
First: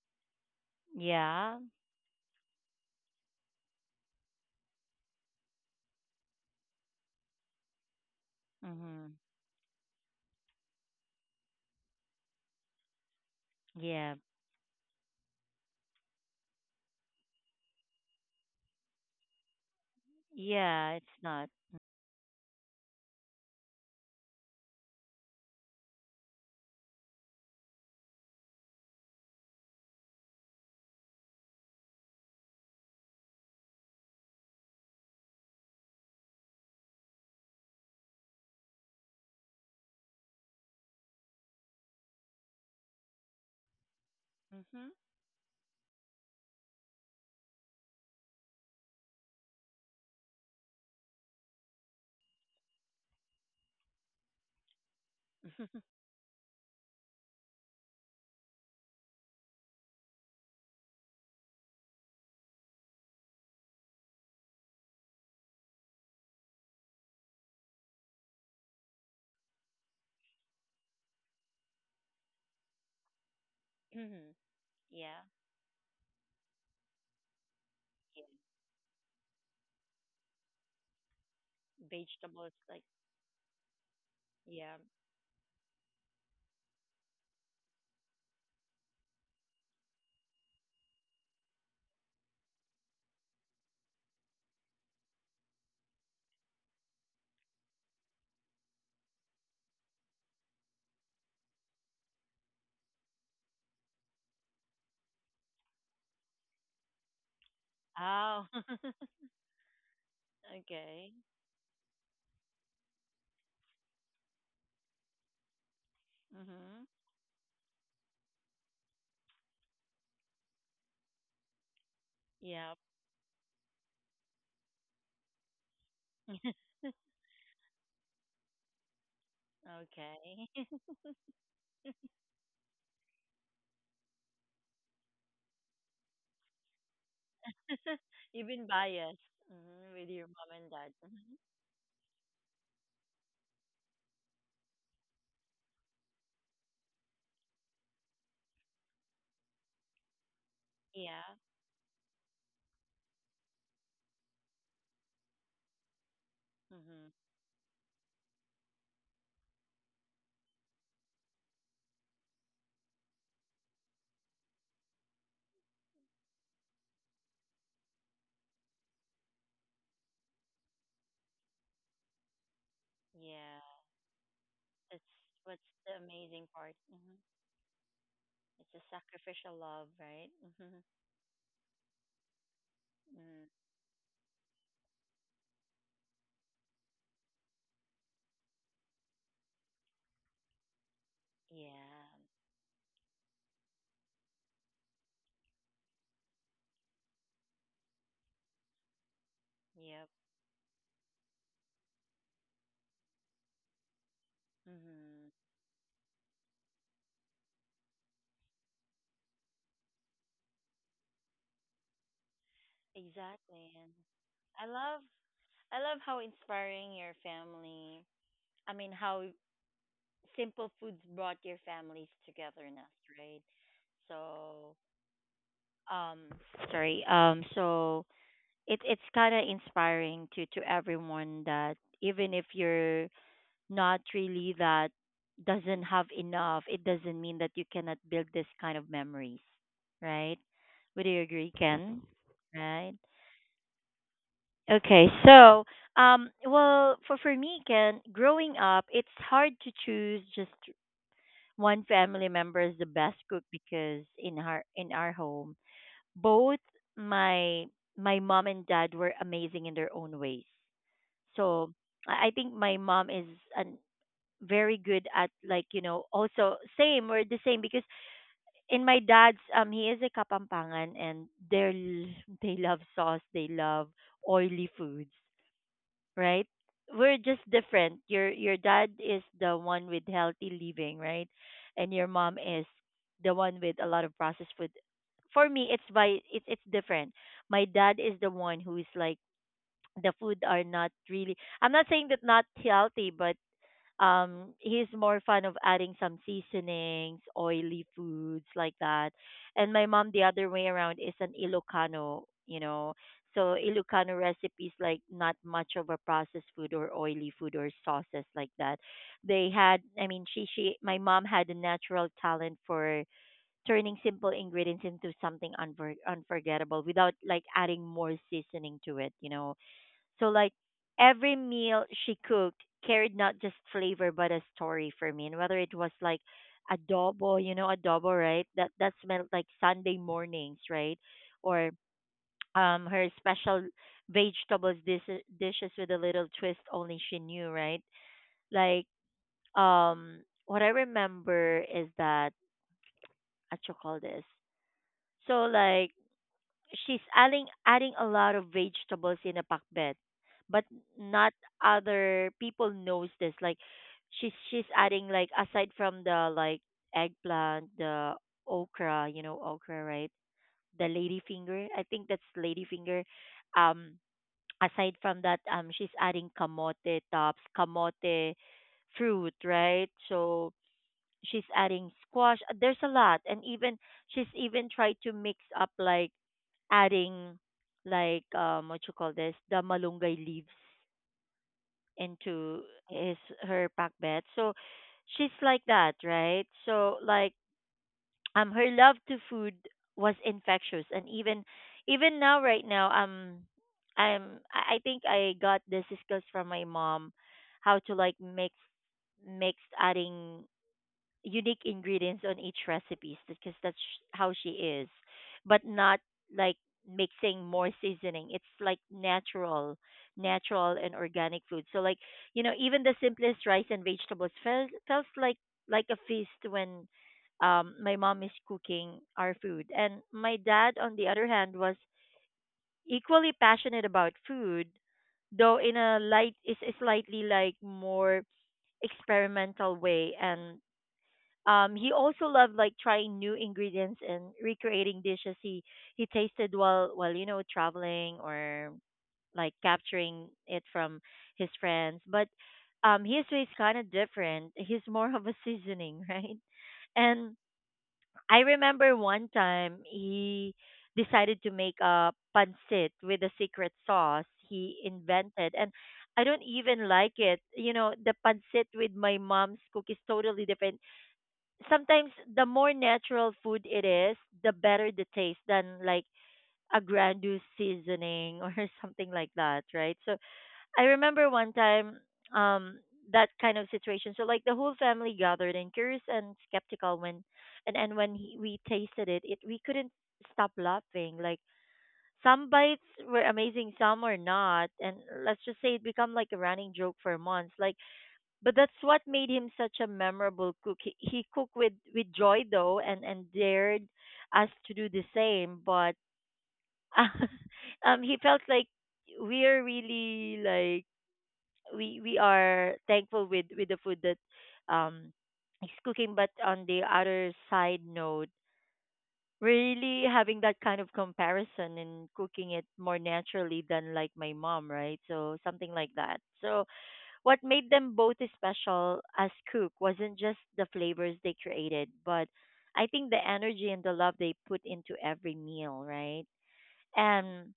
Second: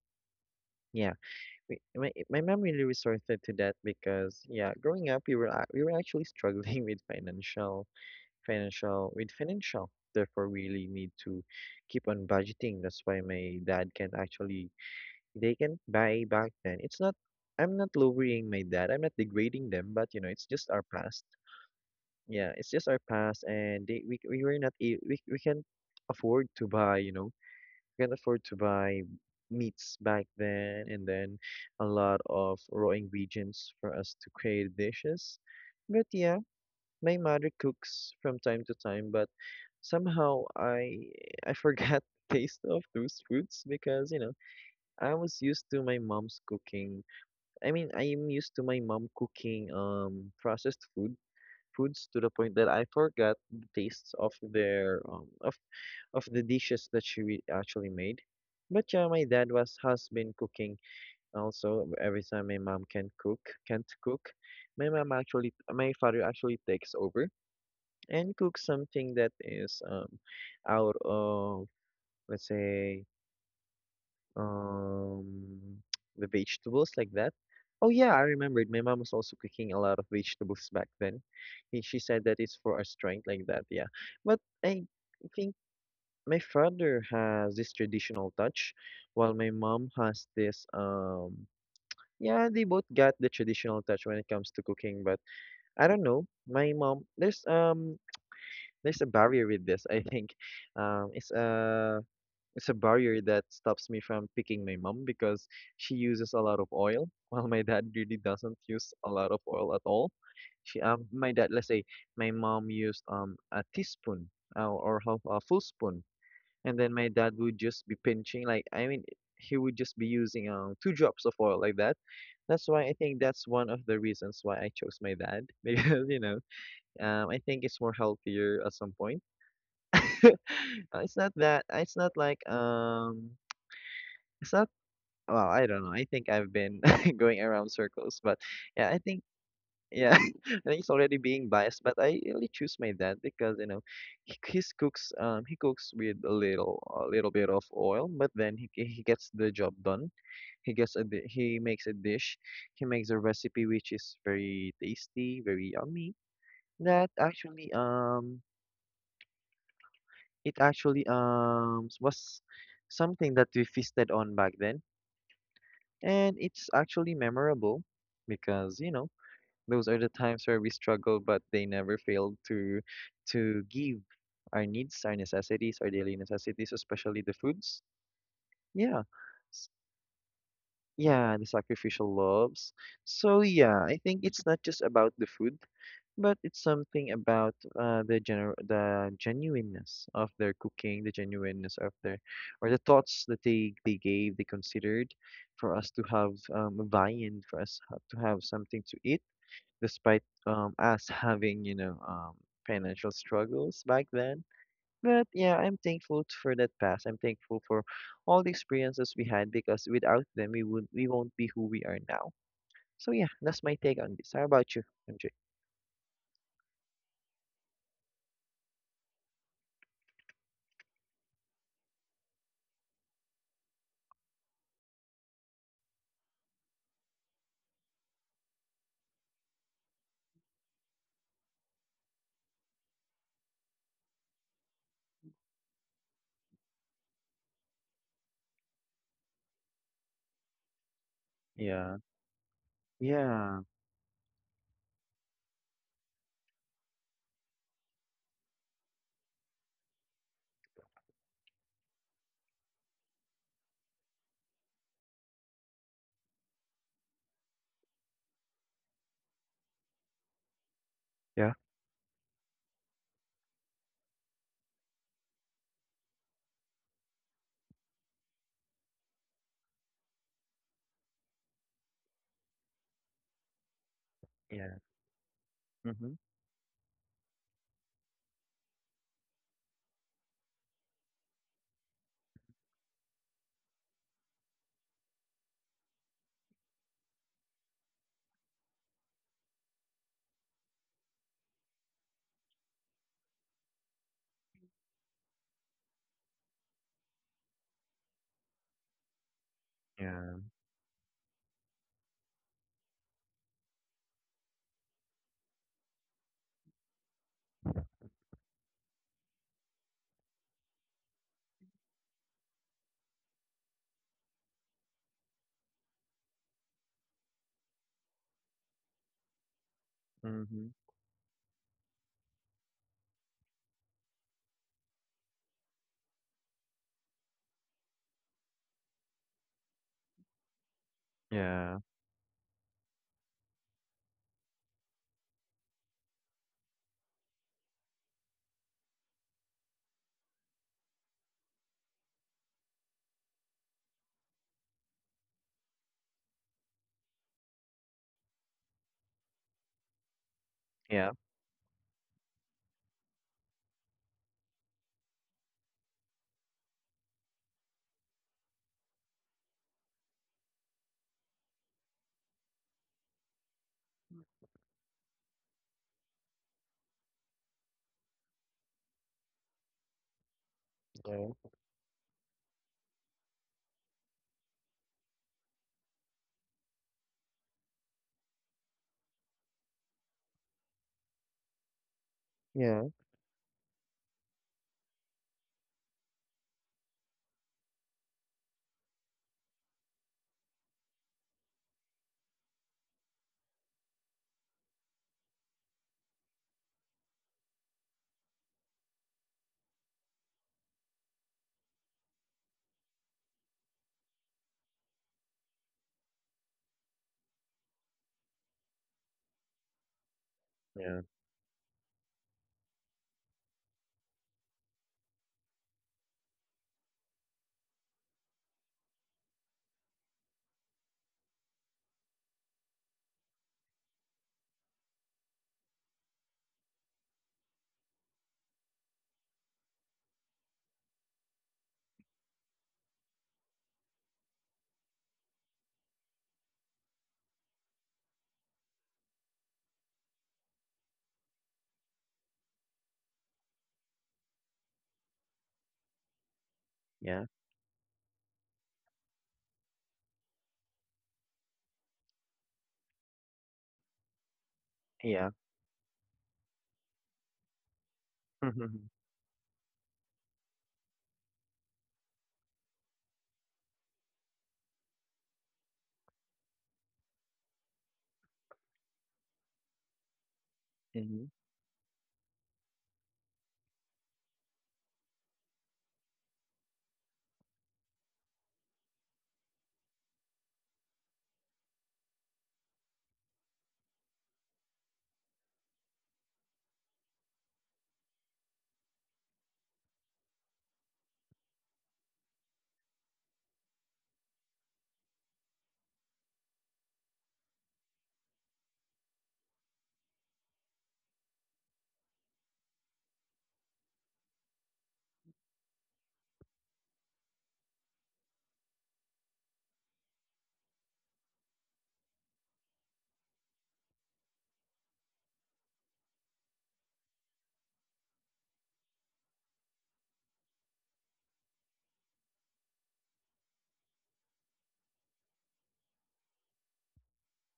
S2: Yeah,
S1: Yeah.
S2: we, my my mom really resorted to that because yeah, growing up we were ac- we were actually struggling with financial. Financial
S1: Hmm.
S2: with financial. Therefore, we really need to keep on budgeting. That's why my dad can
S1: Yeah.
S2: actually they can buy back then. It's not. I'm not lowering my dad. I'm not degrading them, but you know, it's just our
S1: Yeah, it's
S2: past.
S1: not.
S2: Yeah, it's just our past, and they we we were not a- we we can afford to buy. You know, we can afford to buy meats back then, and then a lot of raw ingredients for us to create dishes. But yeah, my mother cooks from time to time, but somehow I I forgot the taste of those foods because you know
S1: Mhm.
S2: I was used to my mom's cooking. I mean, I am used to my mom cooking um processed food foods to the point that I forgot the tastes of their um of
S1: Mhm.
S2: of the dishes that she re- actually made. But yeah, my dad was has been cooking also every time my mom can cook can't cook. My mom actually my father actually takes over and cooks something that is um out of let's say
S1: Yeah.
S2: um the vegetables like that. Oh yeah, I
S1: Yeah.
S2: remembered. My mom was also cooking a lot of vegetables back then. He, she said that
S1: Vegetables
S2: it's for
S1: like,
S2: our strength like that. Yeah, but
S1: yeah.
S2: I think my father has this traditional touch, while my mom has this um. Yeah, they both got the traditional touch when it comes to cooking, but I don't know. My mom, there's um, there's a barrier with this. I think, um, it's a. It's a barrier that stops me from picking my mom because she uses a lot of oil, while my dad really
S1: Oh.
S2: doesn't use a lot of oil at all. She, um,
S1: Okay.
S2: my dad, let's say, my mom used um a teaspoon uh, or half a full spoon, and
S1: Mhm.
S2: then my dad would just be pinching, like I mean, he would just be using um two drops of oil like that. That's
S1: Yeah.
S2: why I think that's one of the reasons why I chose my dad because you know, um, I think it's more healthier at some point.
S1: Okay.
S2: Uh, It's not that it's not like um it's not, well, I don't know. I think I've been going around circles, but
S1: You've been
S2: yeah, I
S1: biased,
S2: think,
S1: mhm, with
S2: yeah,
S1: your mom
S2: I
S1: and
S2: think it's
S1: dad.
S2: already
S1: Mhm.
S2: being biased, but I really choose my dad because, you know, he, his cooks, um, he cooks with a little, a little bit of oil, but then he, he gets the job done. He gets a, di-
S1: Yeah.
S2: he makes a dish, he makes a recipe which is very tasty, very yummy. That
S1: Mhm.
S2: actually, um, it actually, um, was something that we feasted on back then. And it's actually memorable because, you know, those are the times where we struggle, but they never fail to
S1: Yeah.
S2: to give our
S1: That's
S2: needs, our
S1: what's
S2: necessities, our
S1: the
S2: daily
S1: amazing
S2: necessities,
S1: part. Hmm.
S2: especially the foods.
S1: It's a
S2: Yeah.
S1: sacrificial
S2: s-
S1: love, right? Mm-hmm.
S2: Yeah, the sacrificial loves. So
S1: Mm.
S2: yeah, I think it's not just about the food. But it's something about uh, the gener the genuineness of their cooking, the genuineness of
S1: Yeah.
S2: their, or the thoughts that they they gave, they considered, for us to have um, a viand, for us ha- to have something to eat,
S1: Yep.
S2: despite um, us having, you know, um, financial struggles back then. But
S1: Mm-hmm.
S2: yeah, I'm thankful t- for that past. I'm thankful for all the experiences we had because without them, we would we won't be who we are now. So yeah, that's
S1: Exactly.
S2: my
S1: And
S2: take on this. How
S1: I
S2: about you,
S1: love
S2: M J?
S1: I love how inspiring your family. I mean, how simple foods brought your families togetherness, right? So, um, sorry. Um, so it it's kind of inspiring to to everyone that even if you're not really that doesn't have enough, it doesn't mean that you cannot build this kind of memories, right? Would you agree,
S2: Yeah,
S1: Ken? Right?
S2: yeah.
S1: Okay, so um, well, for for me, Ken, growing up, it's hard to choose just one family member as the best cook because in our in our home, both my my mom and dad were amazing in their own ways.
S2: Yeah.
S1: So I I think my mom is an very good at, like, you know, also same, we're the same because in my dad's, um, he is a kapampangan, and they're l- they love sauce, they love oily
S2: Yeah.
S1: foods,
S2: Mhm.
S1: right? We're just different. Your your dad is the one with healthy living, right? And your mom is the one with a lot of processed food. For me it's by it's it's different. My dad is the one who is like, the food are not really, I'm not saying that not healthy, but um he's more fond of adding some seasonings, oily foods like that. And my mom the
S2: Yeah.
S1: other way around is an Ilocano, you know. So Ilocano recipes like not much of a processed food or oily food or sauces like that. They had, I mean, she she my mom had a natural talent for turning simple ingredients into something unfor- unforgettable without like adding more seasoning to it, you know, so like
S2: Mhm.
S1: every meal she cooked carried not just flavor but a story for me. And whether it was like adobo, you know, adobo, right? That that smelled like Sunday mornings, right? Or
S2: Yeah.
S1: um her special vegetables dis- dishes with a little twist only she knew, right? Like um what I remember is that what you call this. So like she's adding adding a lot of vegetables in a pakbet, but
S2: Yeah.
S1: not other people knows this. Like she's she's adding like aside from the like eggplant, the okra, you know okra, right? The ladyfinger, I think that's ladyfinger. Um, aside from that, um, she's adding kamote tops, kamote fruit, right? So she's
S2: Yeah.
S1: adding squash. Uh, There's a lot, and even she's even tried to mix up like adding like um what you call this, the malunggay leaves into
S2: Yeah.
S1: his her pack bed. So she's like that, right? So like um her love to food was infectious, and even even now right now um I'm I I think I got this discussed from my mom how to like mix mix adding unique ingredients on each recipes because that's sh- how she is, but not like mixing more seasoning. It's like natural, natural and
S2: Yeah.
S1: organic food. So like, you know, even the simplest rice and vegetables felt felt like like a feast when, um, my mom is cooking our food, and my dad, on the other hand, was equally passionate about food, though in a light is a slightly like more experimental way, and um, he also loved like trying new ingredients and recreating dishes he he tasted while while you know traveling or like capturing it from his friends. But um, his way is kind of different. He's more of a seasoning, right?
S2: Yeah.
S1: And I remember one time he decided to make a pancit with a secret sauce he
S2: Yeah.
S1: invented, and I don't even like it. You know, the pancit
S2: Mhm.
S1: with my mom's cookies totally different. Sometimes the more natural food it is, the better the taste than like a grandiose seasoning or something like that, right? So I remember
S2: Mhm.
S1: one time um that kind of situation. So like the whole family gathered and curious and skeptical when and and when he, we tasted it, it we couldn't stop laughing. Like some bites were amazing, some were not, and let's just say it became like a running joke for months. Like but that's what made him such a memorable cook. He, he cooked with with joy though, and and dared us to do the same. But um, he felt like we are really like we we are thankful with with the food that um he's cooking. But on the other side note, we're really having that kind of comparison and cooking it more naturally than like my mom, right? So something like that. So what made them both special as Cook wasn't just the flavors they created, but I think the energy and the love they put into every meal, right? And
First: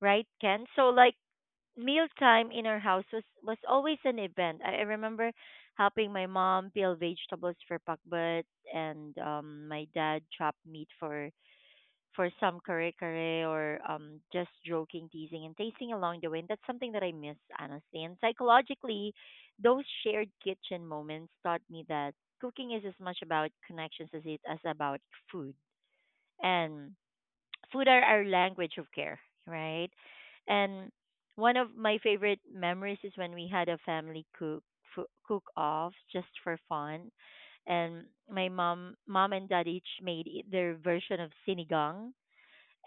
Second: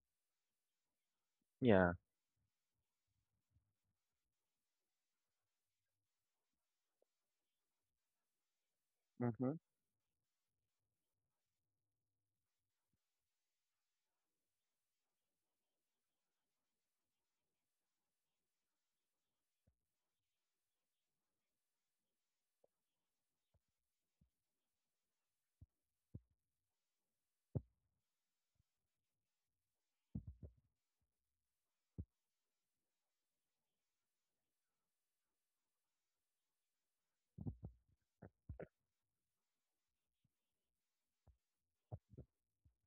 S1: right, Ken. So like
S2: Yeah.
S1: mealtime in our house was was always an event. I, I remember helping my mom peel vegetables for pakbet and
S2: Mhm.
S1: um my dad chop meat for for some kare kare or um, just joking, teasing, and tasting along the way. And that's something that I miss, honestly. And psychologically, those shared kitchen moments taught me that cooking is as much about connections as it as about food. And food are our language of care, right? And one of my favorite memories is when we had a family cook cook off just for fun and my mom mom and dad each made i- their version of sinigang,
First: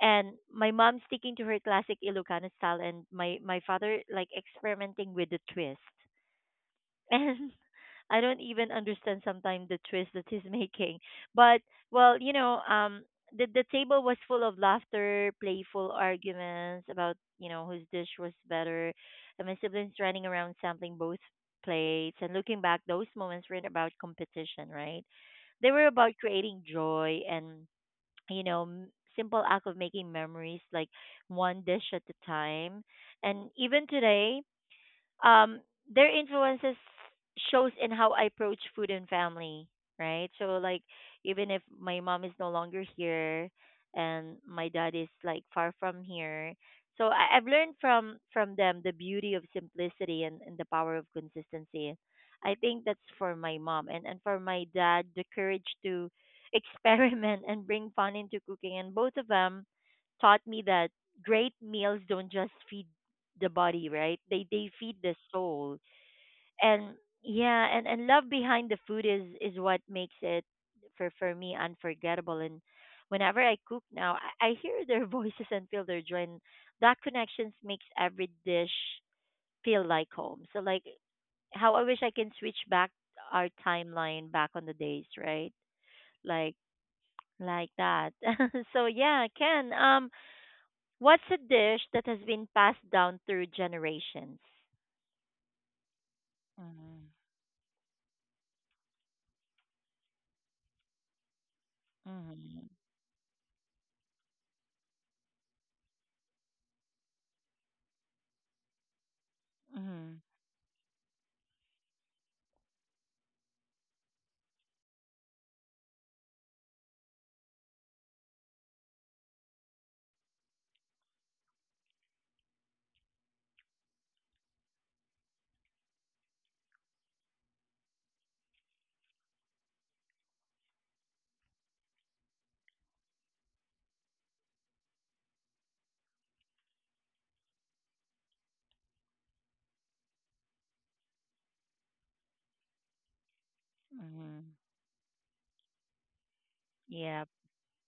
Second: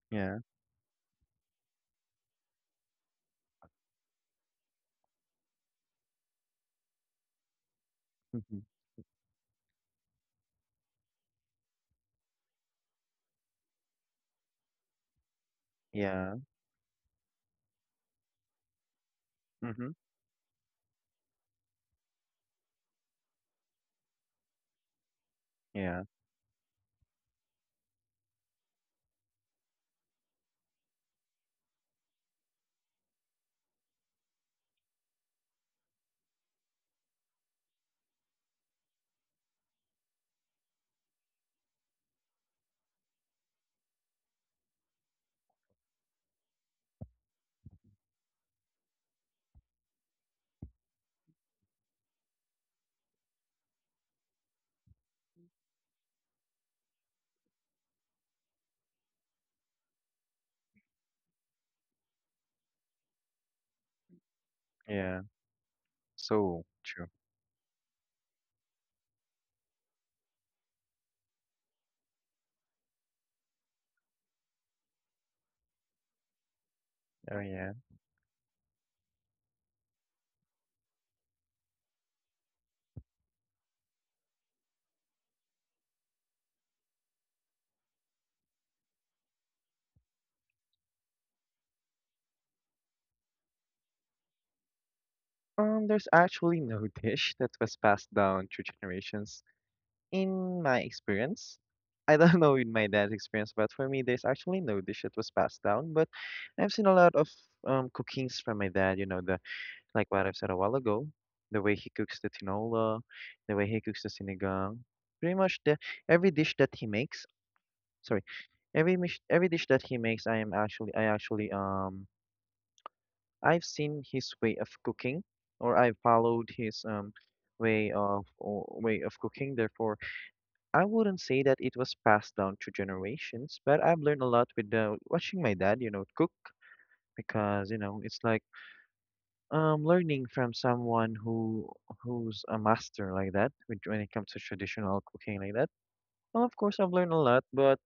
S1: and
S2: Yeah.
S1: my mom sticking to her classic Ilocano style, and my my father like experimenting with the twist. And I don't
S2: Mhm.
S1: even understand sometimes the twist that he's making. But well, you know, um, the the table was full of laughter, playful
S2: Yeah.
S1: arguments about you know whose dish was better, and my
S2: Mhm.
S1: siblings running around sampling both plates. And looking back, those moments weren't about competition, right? They were
S2: Yeah.
S1: about creating joy and you know m- simple act of making memories like one dish at a time, and even today, um, their influences shows in how I approach food and family, right? So like even if my mom is no longer here and my dad is like far from here, so I, I've learned from from them the beauty of simplicity and, and the power of consistency. I think that's for my mom and and for my dad the courage to experiment and bring fun into cooking, and both of them taught me that great meals don't just feed the body, right? They they feed the
S2: Yeah.
S1: soul.
S2: So
S1: And
S2: true.
S1: yeah, and, and love behind the food is is what makes it for for me unforgettable. And whenever I cook now, I, I hear their voices and feel their joy. And that
S2: Oh
S1: connections
S2: yeah.
S1: makes every dish feel like home. So like how I wish I can switch back our timeline back on the days, right? Like like that. So yeah, Ken. Um, what's a dish that has been passed down through generations?
S2: Um, there's actually no
S1: Mm-hmm.
S2: dish that was passed down through generations in my experience. I don't know
S1: Mhm.
S2: in my dad's experience, but for me, there's actually no dish that was passed down. But I've seen a lot of um cookings from my dad. You know, the like
S1: Mhm.
S2: what I've said a while ago, the way he cooks the tinola, the way he cooks the sinigang, pretty much the every dish that he makes. Sorry, every mish, every dish that he makes, I am actually I actually um I've seen his way of cooking, or I followed his um way of or way of cooking. Therefore, I wouldn't say that it was passed down through generations, but I've learned a lot with uh, watching my dad, you know, cook because you know it's like. Um, learning from someone who who's a master like that with- when it comes to
S1: Mhm.
S2: traditional cooking like that. Well, of course, I've learned
S1: Yeah.
S2: a lot, but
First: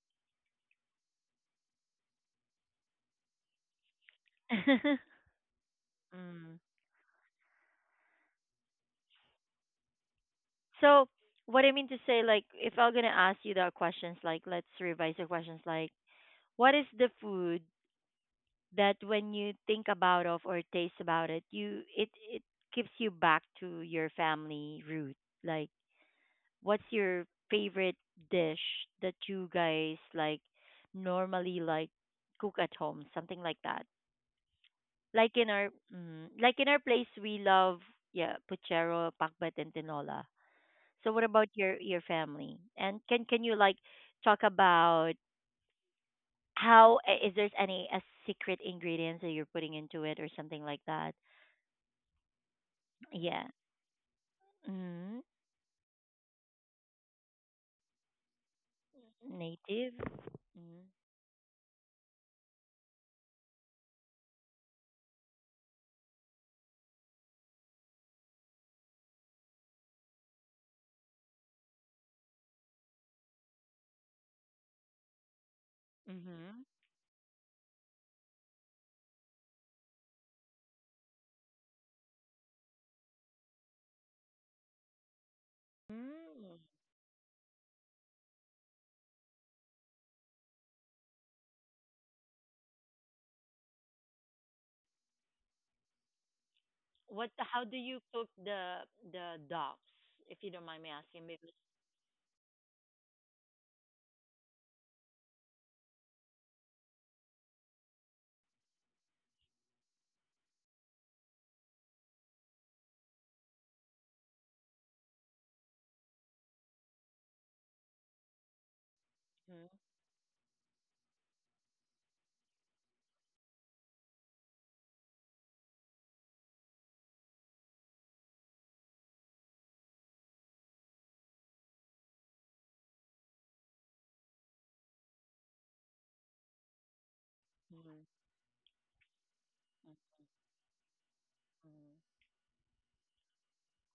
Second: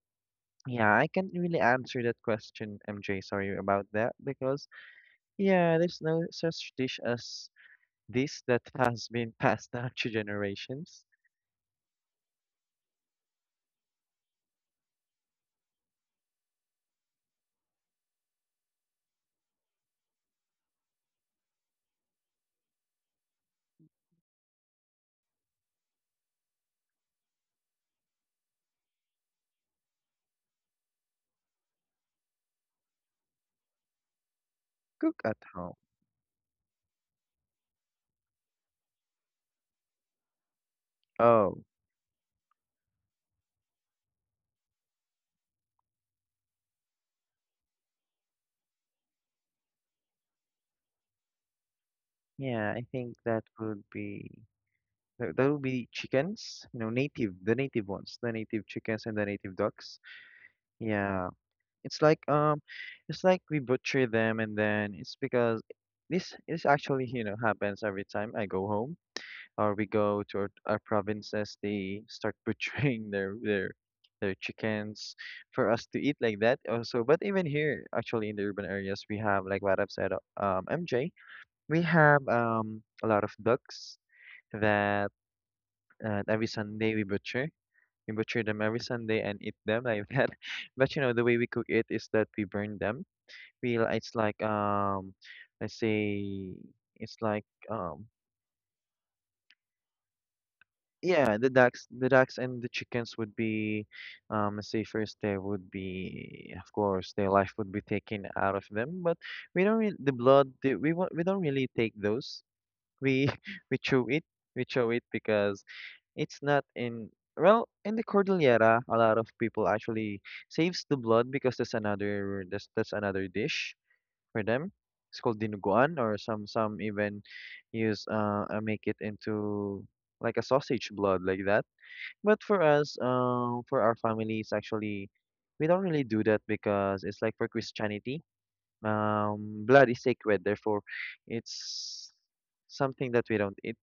S2: yeah, I can't really answer that question, M J. Sorry about that, because yeah, there's no
S1: Mm.
S2: such dish as this that has been passed down to generations.
S1: So, what I mean to say, like, if I'm gonna ask you the questions, like, let's revise the questions, like, what is the food that when you think about of or taste about it, you it it gives you back to your family root? Like, what's your favorite dish that you guys like normally like cook at home, something like that?
S2: Cook
S1: Like
S2: at
S1: in our
S2: home.
S1: mm, like in our place we love yeah, puchero, pakbet and tinola. So what about
S2: Oh,
S1: your your family? And can can you like talk about how i- is there's any a secret ingredients that you're putting into it or something like that?
S2: yeah, I think
S1: Yeah.
S2: that would be
S1: Mm-hmm.
S2: that that would be chickens, you know, native, the native ones, the native chickens and the native
S1: Native.
S2: ducks.
S1: Mm-hmm.
S2: Yeah. It's like um, it's like we butcher them, and then it's because this this actually you know happens every time I go home or we go to our, our provinces. They start butchering their their their chickens for us to eat like
S1: Mm-hmm.
S2: that also. But even here, actually in the urban areas, we have like what I've said, uh, um, M J, we have um a lot of ducks that uh, every
S1: Mm.
S2: Sunday we butcher. We butcher them every Sunday and eat them like that. But you know the way we cook it is that we burn them feel it's like um let's say it's
S1: What?
S2: like
S1: How do you
S2: um.
S1: cook the the dogs? If you don't mind me asking,
S2: Yeah,
S1: because.
S2: the ducks the ducks and the chickens would be um let's say first they would be of course their life would be taken out of them, but we don't really, the blood the, we won't- we don't really take those. We we chew it. We chew it because it's not in. Well, in the Cordillera a lot of people
S1: Mm-hmm.
S2: actually saves the blood because that's another that's that's another dish for them. It's called dinuguan, or some some even use uh uh, make it into like a sausage blood like that. But for us, um, for our families, actually, we don't really do that because it's like for
S1: Mm-hmm.
S2: Christianity, um, blood is sacred. Therefore,
S1: Mm-hmm.
S2: it's something that we don't eat.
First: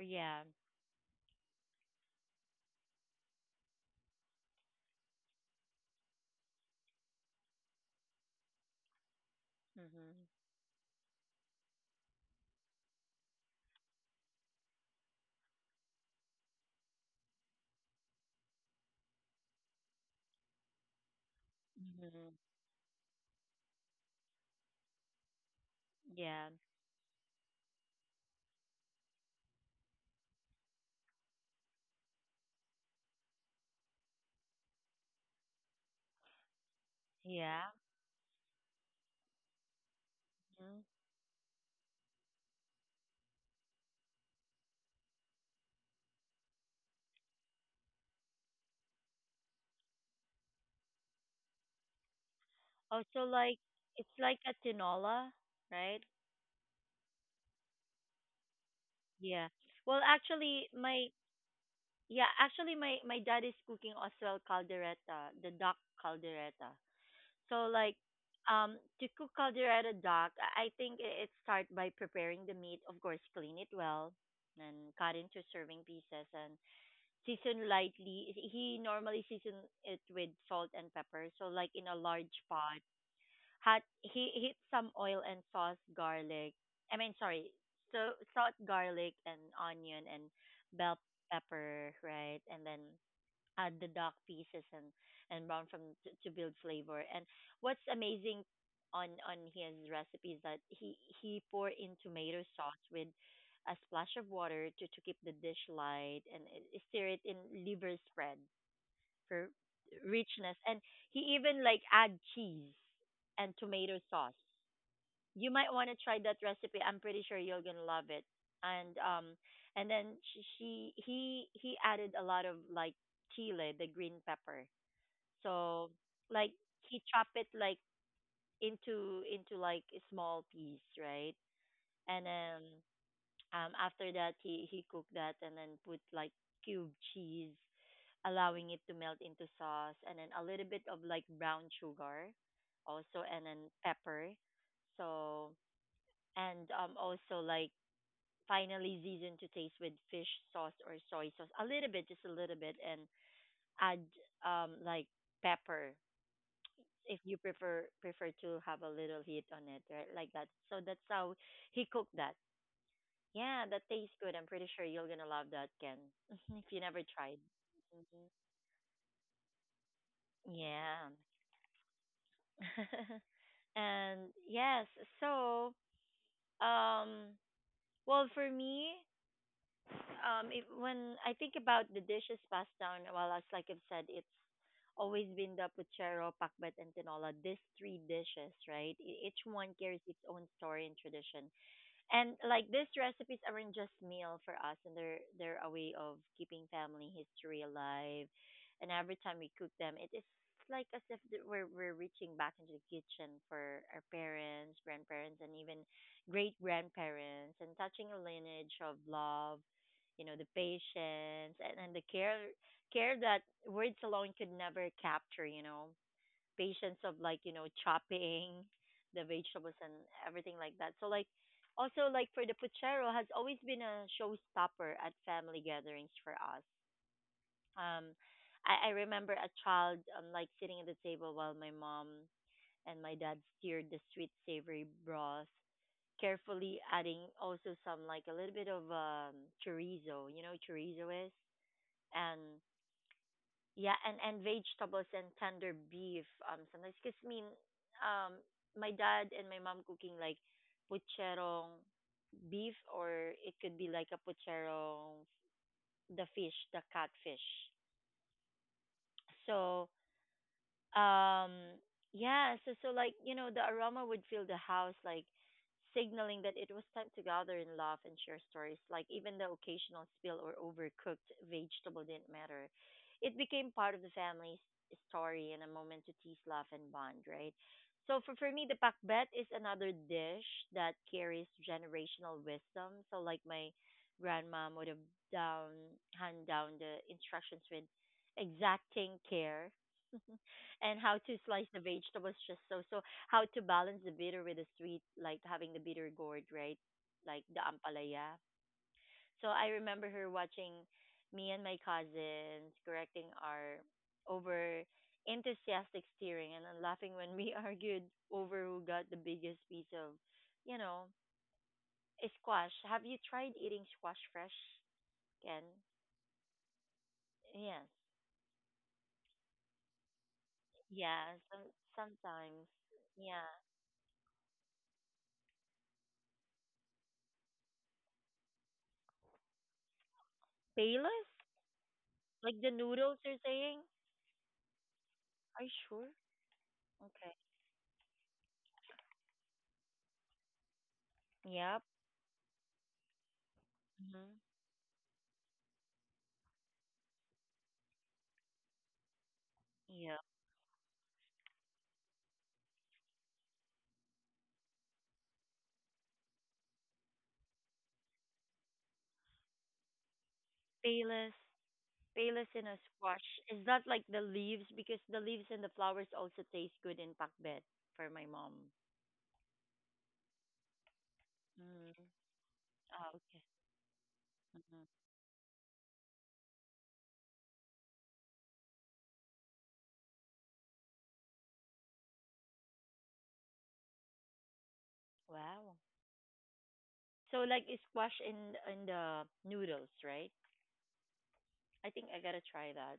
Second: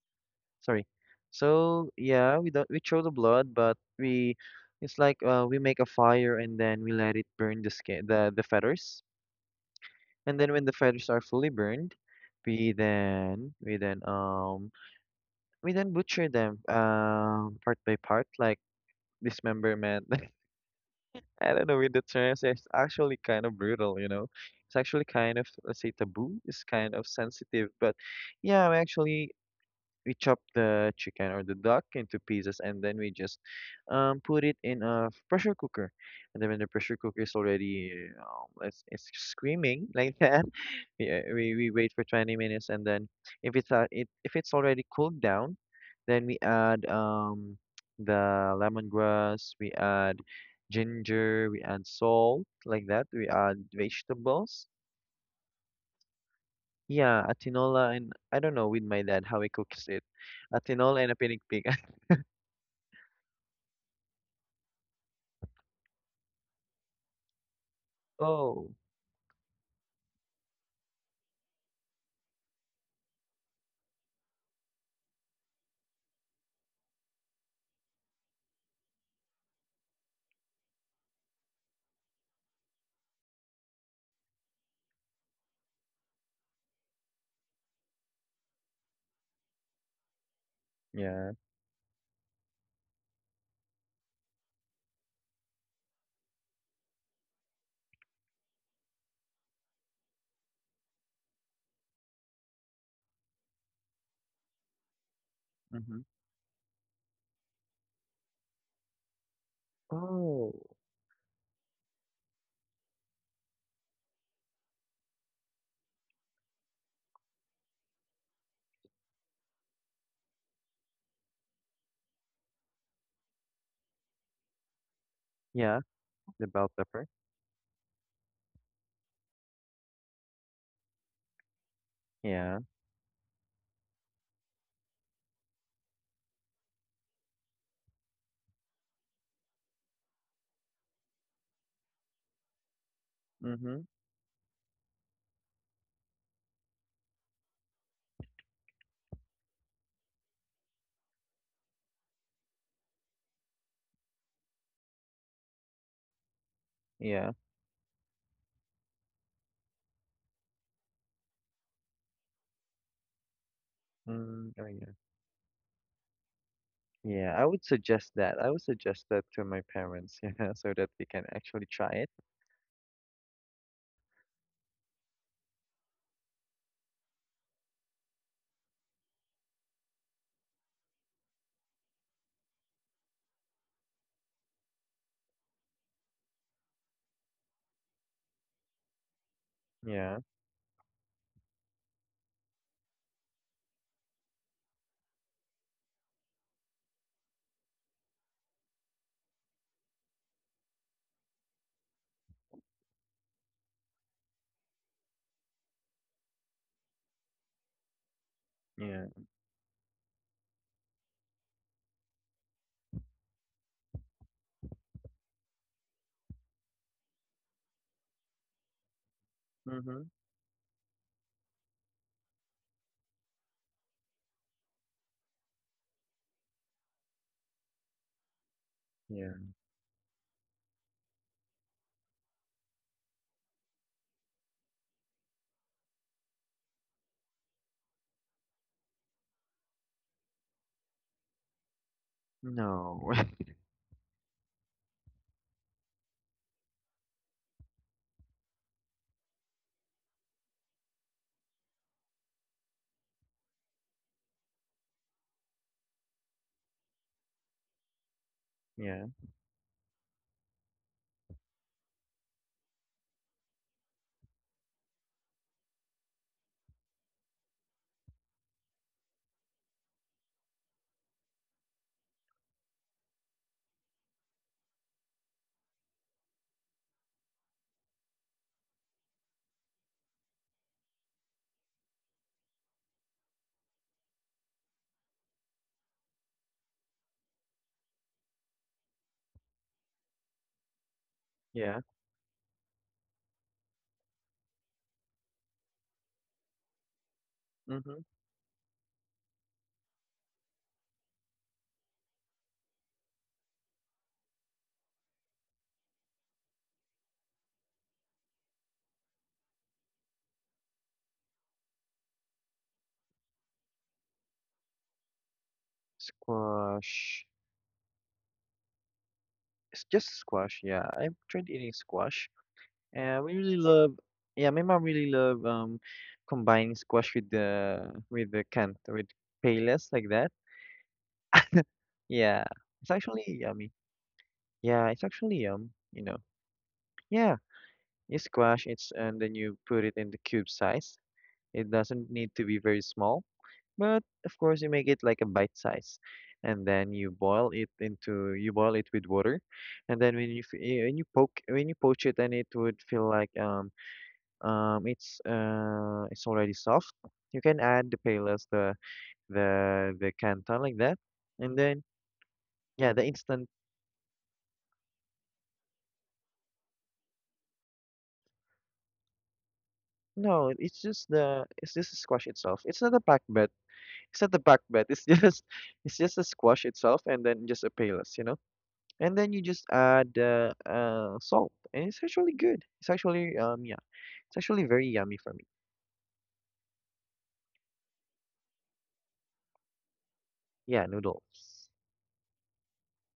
S1: Yeah.
S2: Sorry. So yeah, we don't we throw the blood, but we it's like uh, we make a fire and then we let it burn the skin, the the feathers,
S1: Mm-hmm.
S2: and then when the feathers are fully burned, we then we then um we then butcher them um part by part like dismemberment. I don't know with the
S1: Mm-hmm.
S2: terms. It's actually kind of brutal, you know. It's actually kind of let's say taboo.
S1: Yeah,
S2: It's kind of sensitive, but yeah, we actually we chop the chicken or the duck into pieces and then we just um put it in a pressure cooker. And then when the pressure cooker is
S1: yeah.
S2: already um it's, it's screaming like that
S1: Mhm.
S2: we uh, we, we wait for twenty minutes, and then if it's uh, it, if it's already cooled down, then we add um the lemongrass, we add ginger, we add salt like that, we
S1: Also,
S2: add
S1: like it's like a
S2: vegetables.
S1: tinola, right?
S2: Yeah, a tinola, and I don't know with my dad how he
S1: Yeah.
S2: cooks it,
S1: Well,
S2: a
S1: actually,
S2: tinola and a
S1: my
S2: pinig pig.
S1: yeah, actually, my my dad is cooking as well caldereta, the duck caldereta. So like,
S2: Oh
S1: um, to cook caldereta duck, I I think i- it start by preparing the meat. Of course, clean it well, and cut into serving pieces and season lightly. He normally season it with salt and pepper. So like in a large pot Hot, he heat some oil and sauce garlic. I mean, sorry, so salt, garlic, and onion and bell
S2: yeah.
S1: pepper, right? And then add the duck pieces and and brown from to, to build flavor. And what's amazing on on his recipe is that he he pour in tomato sauce with a splash of water to to keep the dish
S2: Mm-hmm.
S1: light and uh, stir it in liver spread for
S2: Oh
S1: richness. And he even like add cheese and tomato sauce. You might want to try that recipe. I'm pretty sure you're gonna love it. And um, and then she, she he he added a lot of like chile, the green pepper.
S2: yeah,
S1: So
S2: the
S1: like
S2: bell pepper.
S1: he chopped it like into into like a small piece, right? And
S2: Yeah.
S1: then um after that he he cooked that and then put like cube cheese allowing it to melt into sauce, and then a little bit of like brown sugar also, and
S2: Mm-hmm.
S1: then pepper. So, and um, also like finally season to taste with fish sauce or soy sauce, a little bit, just a little bit, and add um like pepper if
S2: Yeah.
S1: you prefer prefer to have a little heat on it, right? Like that. So that's how he cooked that. Yeah, that tastes good.
S2: Mm,
S1: I'm
S2: oh
S1: pretty
S2: yeah.
S1: sure you're gonna love that, Ken. If you never
S2: Yeah, I
S1: tried.
S2: would suggest that. I would suggest that to my parents, yeah, so that they
S1: Yeah.
S2: can actually try it.
S1: And yes, so um well for me, um it, when I think about the dishes passed down, well as like I've said, it's always been the puchero, pakbet and tinola, these three dishes, right? E- Each one carries
S2: Yeah,
S1: its own story and tradition. And like these recipes aren't just meal for us, and they're they're a way of keeping family history alive. And every time we cook them, it is like as if that we're we're reaching back into the kitchen for our parents, grandparents, and even great grandparents, and touching a lineage
S2: yeah.
S1: of love, you know, the patience and, and the care care that words alone could never capture. You know patience of like you know chopping the vegetables and
S2: Mm-hmm.
S1: everything like that. So like also like for the puchero has always been a showstopper at family gatherings for us. Um, I, I
S2: Yeah.
S1: remember a child um, like sitting at the table while my mom and my dad steered the sweet savory broth, carefully adding also some like a little bit of um chorizo. You know what chorizo is and
S2: No.
S1: yeah, and and vegetables and tender beef um sometimes because mean um my dad and my mom cooking like pucherong beef or it could be like a pucherong the fish the catfish
S2: Yeah,
S1: so um, yeah, so so like, you know, the aroma would fill the house like signaling that it was time to gather and laugh and share stories. Like even the occasional spill or overcooked vegetable didn't matter. It became part of the family's story and a moment to tease, laugh and bond, right? So for, for me the pakbet is another dish that carries generational wisdom. So like my grandmom would have down hand down the instructions with exacting care. And how to slice
S2: yeah.
S1: the vegetables just so so how to balance the bitter with the sweet like having the bitter gourd right like the
S2: Mm-hmm.
S1: ampalaya. So I remember her watching me and my cousins correcting our over enthusiastic steering and then laughing when we argued over who got the biggest piece of, you know, a squash. Have you tried eating squash fresh, Ken?
S2: Squash.
S1: Yes.
S2: It's just squash, yeah. I've tried
S1: Yeah,
S2: eating
S1: some,
S2: squash.
S1: sometimes
S2: And we really
S1: yeah
S2: love, yeah, my mom really love um combining squash with the with the cant with payless like that.
S1: payless
S2: Yeah.
S1: like the
S2: It's actually
S1: noodles you're
S2: yummy.
S1: saying.
S2: Yeah, it's actually yum,
S1: Are you
S2: you know.
S1: sure?
S2: Yeah.
S1: Okay.
S2: You squash it's and then you put it in the cube size. It
S1: Yep.
S2: doesn't need to be very small, but of
S1: Mm-hmm.
S2: course you make it like a bite size, and then you boil it into you boil it with water, and then when
S1: Yep.
S2: you f- eh, when you poke when you poach it, and it would feel like um um it's uh it's already soft. You can add the palas, the the the canton like that,
S1: Payless.
S2: and then
S1: Payless in
S2: yeah,
S1: a
S2: the
S1: squash.
S2: instant.
S1: Is that like the leaves? Because the leaves and the flowers also taste good in pakbet for my mom.
S2: No, it's just the it's just the
S1: Mm.
S2: squash itself. It's not a pack
S1: Oh,
S2: bed.
S1: okay.
S2: It's not the pack bed.
S1: Hmm.
S2: It's just it's just a squash itself, and then just a palas, you know. And then you just add uh, uh, salt, and it's actually good. It's actually um yeah, it's actually very yummy for me.
S1: Wow. So like it's squash in in the noodles, right?
S2: Yeah, noodles.
S1: I think I gotta try that.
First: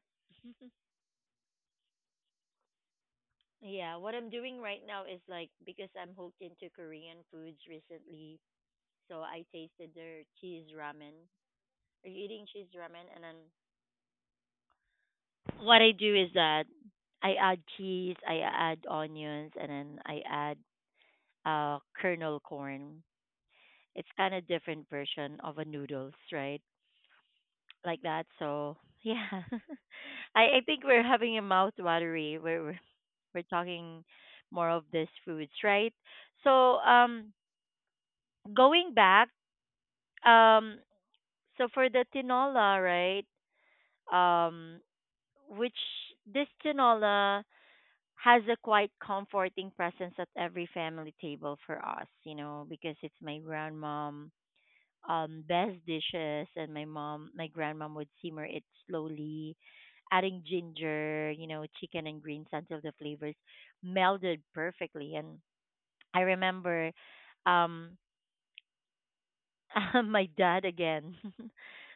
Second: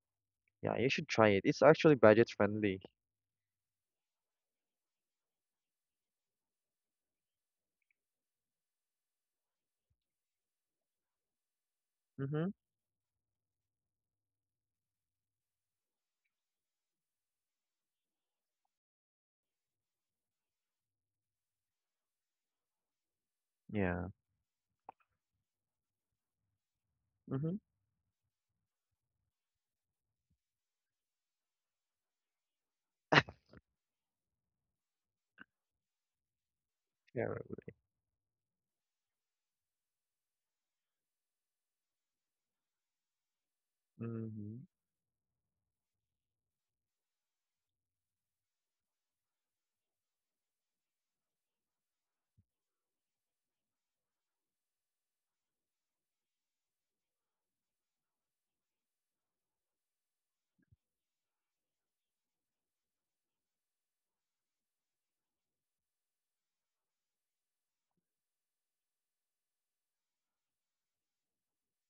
S2: Yeah, you should try it. It's actually budget friendly.
S1: Yeah, what I'm doing right now is like because I'm hooked into Korean foods recently, so I tasted their cheese ramen. Are you eating
S2: Mhm.
S1: cheese ramen? And then What I do is that I add cheese, I add onions, and then I add uh kernel corn. It's
S2: Yeah.
S1: kind of different version of a noodles, right?
S2: Mhm.
S1: Like that. So yeah, I I think we're having a mouth watery. We're we're we're talking more of these foods, right? So
S2: Yeah.
S1: um,
S2: Right.
S1: going back um, so for the tinola, right?
S2: Mhm.
S1: Um, which this tinola has a quite comforting presence at every family table for us, you know, because it's my grandmom um best dishes and my mom my grandmom would simmer it slowly, adding ginger, you know, chicken and greens until the flavors melded perfectly. And I remember um my dad again.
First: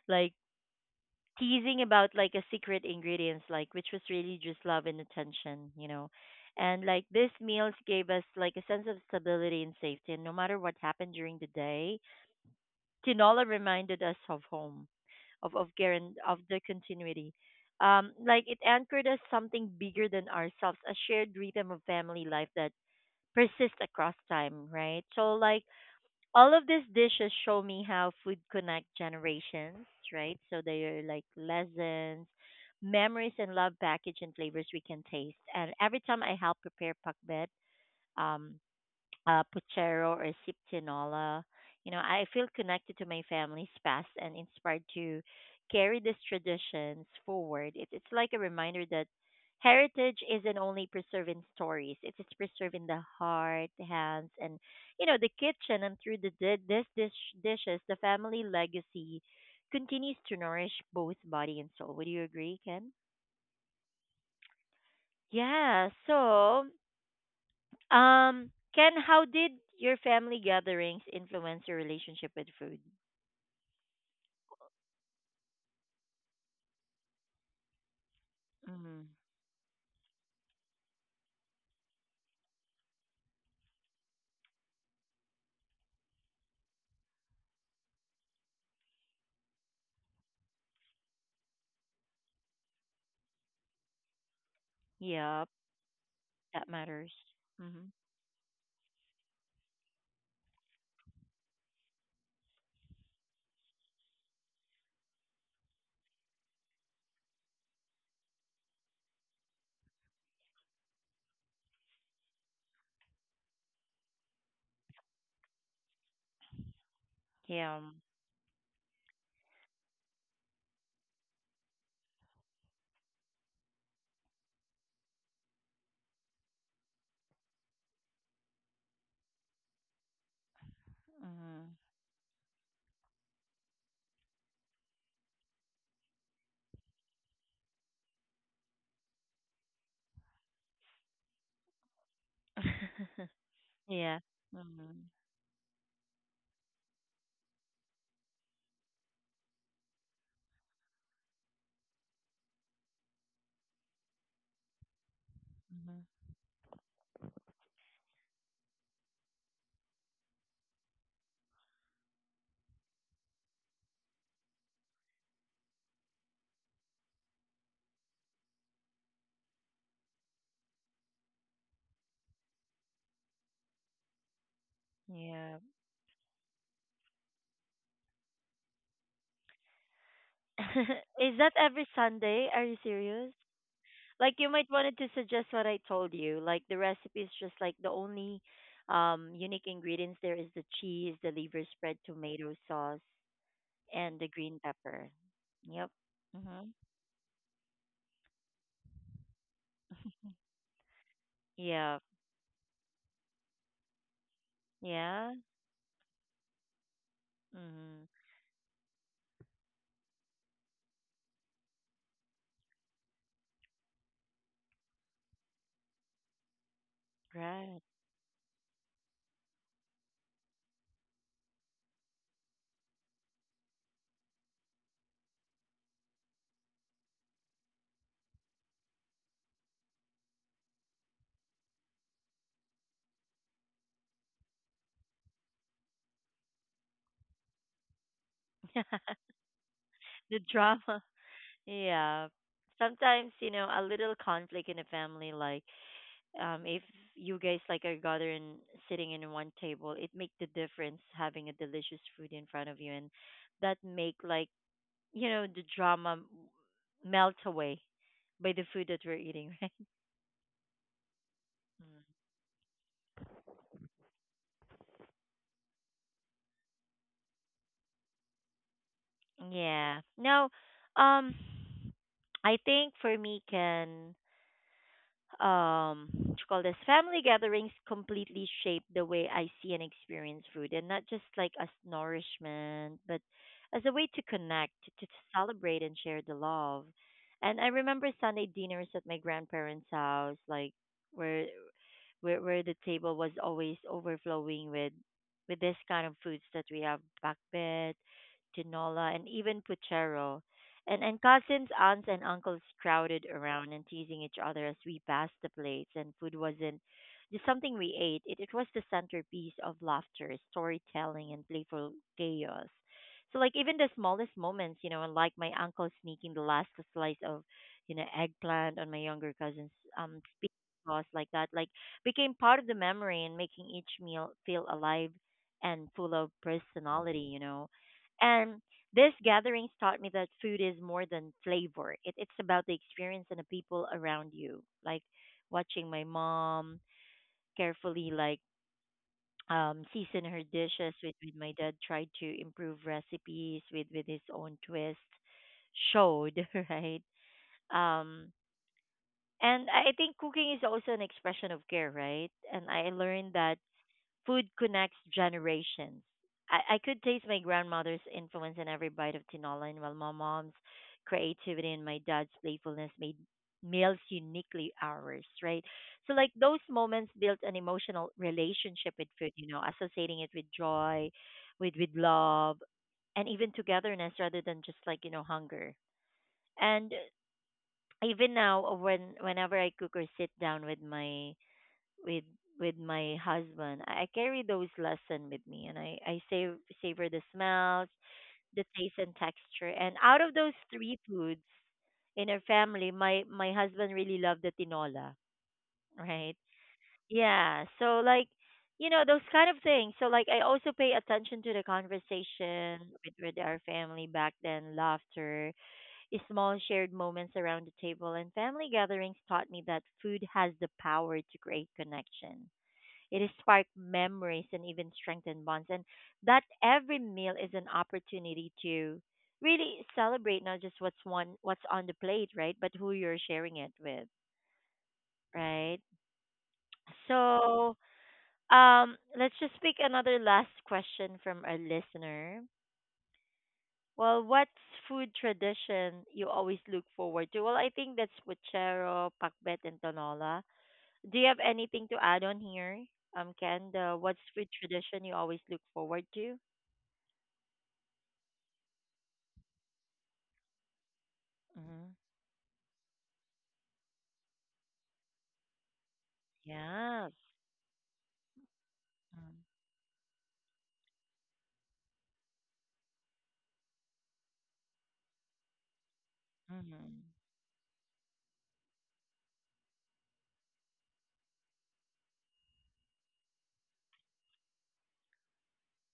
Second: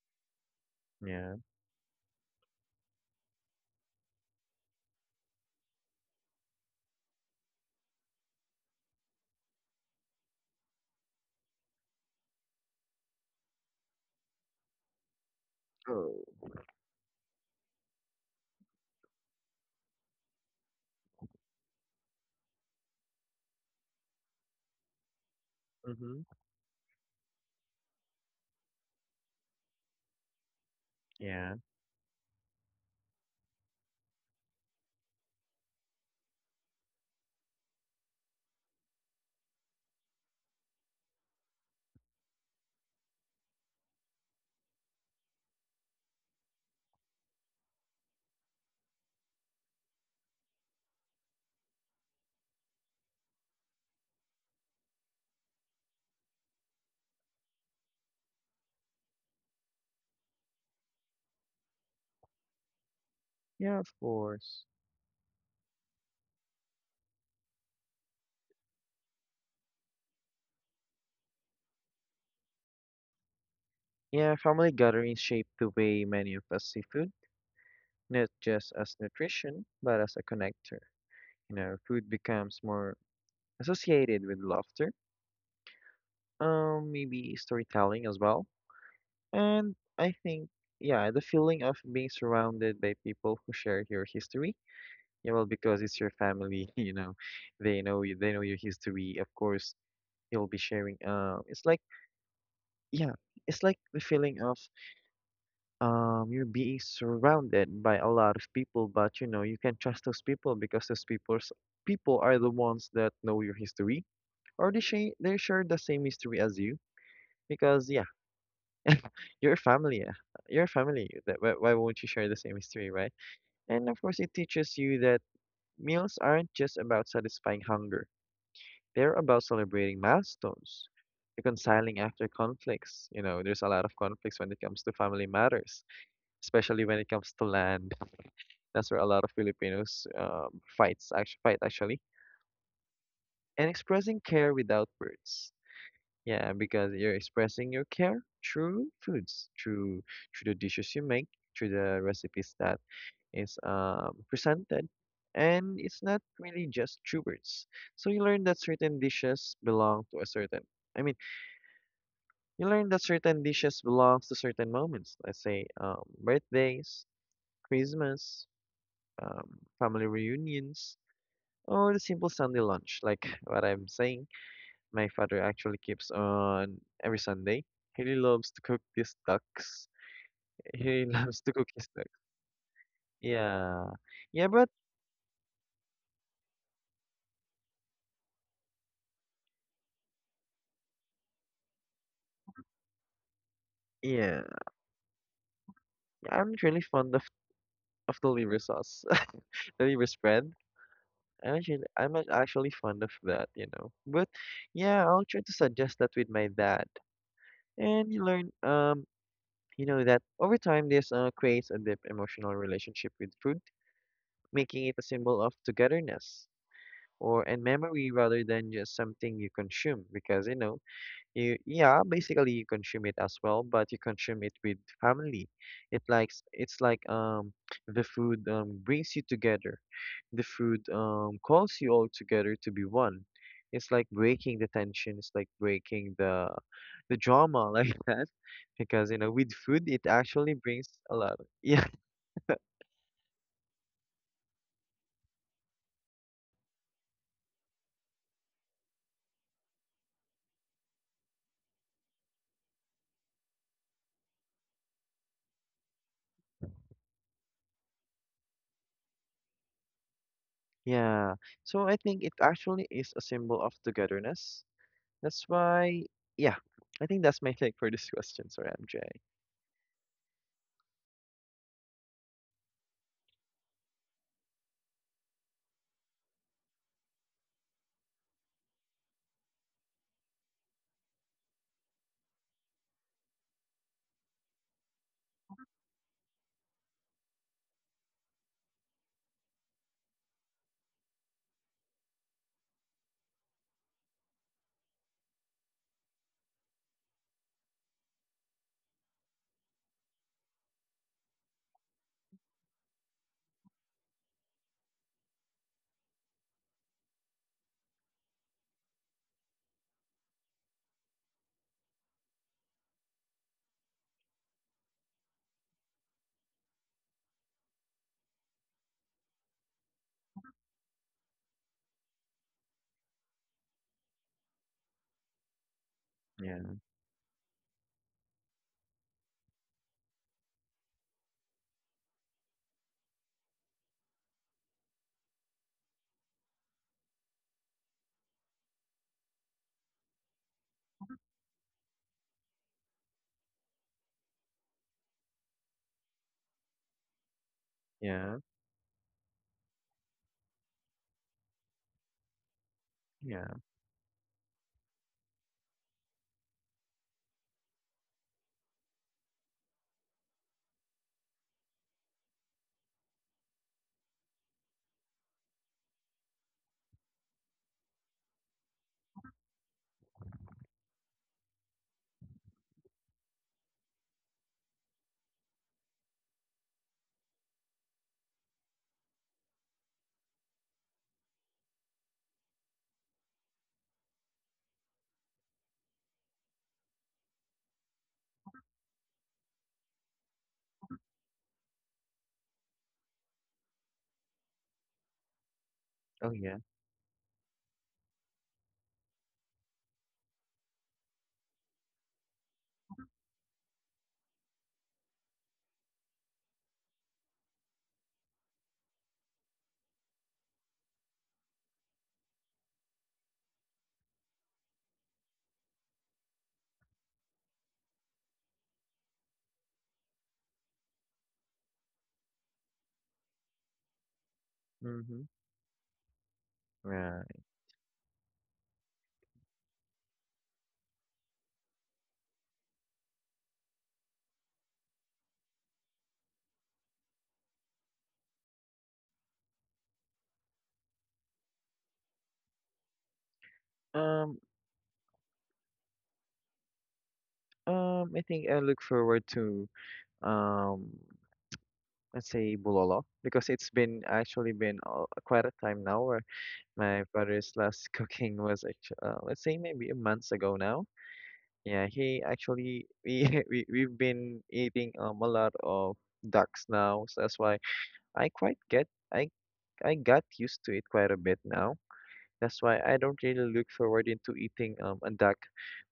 S1: Like
S2: Yeah.
S1: teasing about like a secret ingredients like which was really just love and attention, you know, and like these meals gave us like a sense of stability and safety and no matter what happened during the day tinola reminded us of home, of of guaran-
S2: Oh.
S1: of the continuity, um like it anchored us something bigger than ourselves, a shared rhythm of family life that persists across time right so like
S2: Mhm.
S1: all of these dishes show me how food connect generations, right? So they are like
S2: Yeah.
S1: lessons, memories, and love package and flavors we can taste. And every time I help prepare pakbet, um, uh, puchero or siptinola. You know, I feel connected to my family's past and inspired to carry these traditions forward. It, it's like a reminder that heritage isn't only preserved in stories; it is preserved in the heart, hands, and you know the kitchen. And through the di- this dish dishes, the family legacy continues to nourish both body and soul. Would you agree, Ken?
S2: Yeah, of course.
S1: Yeah. So Um, Ken, how did your family gatherings influence your relationship with food?
S2: Yeah, family gatherings shape the way many of us see food, not just as
S1: Mhm.
S2: nutrition, but as a connector. You know, food becomes more associated with laughter, um, maybe storytelling as well. And I think, yeah, the feeling of being surrounded by people who share your history, yeah,
S1: Yeah,
S2: well, because it's your
S1: that
S2: family, you
S1: matters.
S2: know, they
S1: Mhm.
S2: know you, they know your history. Of course, you'll be sharing. Uh, it's like, yeah, it's like the feeling of um, you're being surrounded by a lot of people, but you know, you can trust those people because those people's people are the ones that know your history, or they share they share the same history as you.
S1: Yeah.
S2: Because yeah, your family, uh, your family. that- Why why won't you share the same history, right? And of course, it teaches you that meals aren't just about satisfying hunger. They're about celebrating milestones,
S1: Mhm.
S2: reconciling after conflicts. You know, there's a lot of conflicts when it comes to family matters, especially when it comes to land. That's where a lot of Filipinos um, fights actually fight actually. And
S1: Yeah.
S2: expressing care without
S1: Mhm.
S2: words. Yeah, because you're expressing your care through foods, through through the dishes you make, through the recipes that is um, presented, and it's
S1: Mhm.
S2: not really just true words. So you learn that certain dishes belong to a certain. I mean, you learn that certain dishes belongs to certain moments. Let's say um, birthdays, Christmas, um, family reunions, or the simple Sunday lunch. Like what I'm saying, my father
S1: Yeah.
S2: actually keeps on every Sunday. He really loves to cook these ducks. He
S1: Is
S2: loves to
S1: that
S2: cook his
S1: every
S2: ducks.
S1: Sunday? Are you serious?
S2: Yeah,
S1: Like
S2: yeah,
S1: you might
S2: but
S1: wanted to suggest what I told you. Like the recipe is just like the only um unique ingredients there is the cheese, the liver spread, tomato sauce, and the
S2: yeah,
S1: green pepper. Yep.
S2: I'm not really fond of of the liver sauce, the liver spread. I'm actually
S1: Yeah.
S2: I'm ac- actually fond of that, you know. But yeah, I'll
S1: Yeah.
S2: try to suggest that with my dad,
S1: Mm-hmm.
S2: and you learn um you know that over time this uh, creates a deep emotional relationship with food, making it a symbol of togetherness or and
S1: Right.
S2: memory rather than just something you consume, because you know you, yeah, basically you consume it as well, but you consume it with family. It likes it's like um the food um brings you together, the food um, calls you all together to be one. It's like breaking the tension. It's like breaking the the drama like that, because you know with food it
S1: The
S2: actually brings
S1: drama.
S2: a lot. Yeah,
S1: Yeah. Sometimes, you know, a little conflict in a family, like, um, if you guys like are gathering, sitting in one table, it make the difference having a delicious food in front of you, and that make like you know the drama m- melt away by the food that we're eating, right?
S2: yeah. So I think it actually is a symbol of togetherness. That's why, yeah. I think that's my take for this question. Sorry, M J.
S1: Mm. Yeah. Now, um, I think for me, Ken, um what you call this family gatherings completely shape the way I see and experience food and not just like as nourishment but as a way to connect to, to celebrate and share the love, and I remember Sunday dinners at my grandparents house, like where where where the table was always overflowing with with this kind of foods that we have bakbet, tinola, and even puchero. And and cousins, aunts, and uncles crowded around and teasing each other as we passed the plates. And food wasn't just something we ate; it it was the centerpiece of laughter, storytelling, and playful chaos. So like even the smallest moments, you know, and like my uncle sneaking the last slice of, you know, eggplant on my younger cousin's um speaking sauce like that, like became part of the memory and making each meal feel alive and full of
S2: Yeah,
S1: personality, you know. And these gatherings taught me that food is more than flavor. It, it's about the experience and the people around you. Like watching my mom carefully, like, um season her dishes with, with my dad tried to improve recipes with, with his own twist showed, right? Um
S2: yeah,
S1: and I I think cooking is also an expression of care, right? And I learned
S2: yeah.
S1: that food connects generations. I, I could taste my grandmother's influence in every bite of tinola, and while my mom's creativity and my dad's playfulness made meals uniquely ours, right? So, like those moments built an emotional relationship with food, you know, associating it with joy, with with love, and even togetherness rather than just like you know hunger. And even now, when whenever I cook or sit down with my with with my husband. I I carry those lesson with me, and I I save savor the smells, the taste and texture. And out of those three foods in our family, my my husband really loved the tinola,
S2: Oh
S1: right?
S2: yeah.
S1: Yeah, so like you know those kind of things. So like I also pay attention to the conversation with with our family back then, laughter, small shared moments around the table, and family gatherings taught me that food has the power to create connection, it has sparked memories and even strengthened bonds. And that every meal is an opportunity to really celebrate not just what's one what's on the plate, right? But who you're sharing it with,
S2: Mm-hmm.
S1: right?
S2: Yeah.
S1: So um let's just pick another last question from a listener. Well, what's food tradition you always look forward to? Well, I think that's puchero, pakbet, and tonola. Do you have anything to add on here, um, Ken? The, what's
S2: Um.
S1: food tradition you always look forward to?
S2: Um. I think I look forward to um
S1: Mhm.
S2: let's say bulalo, because it's been actually been uh, quite a time now where my
S1: Yeah.
S2: father's last cooking was actually, uh,
S1: Mm.
S2: let's say maybe a month ago now. Yeah, he actually we, we we've been eating um a lot of ducks now,
S1: Mhm.
S2: so that's why I quite get I I got used to it quite a bit now. That's why I don't really look forward into eating um a duck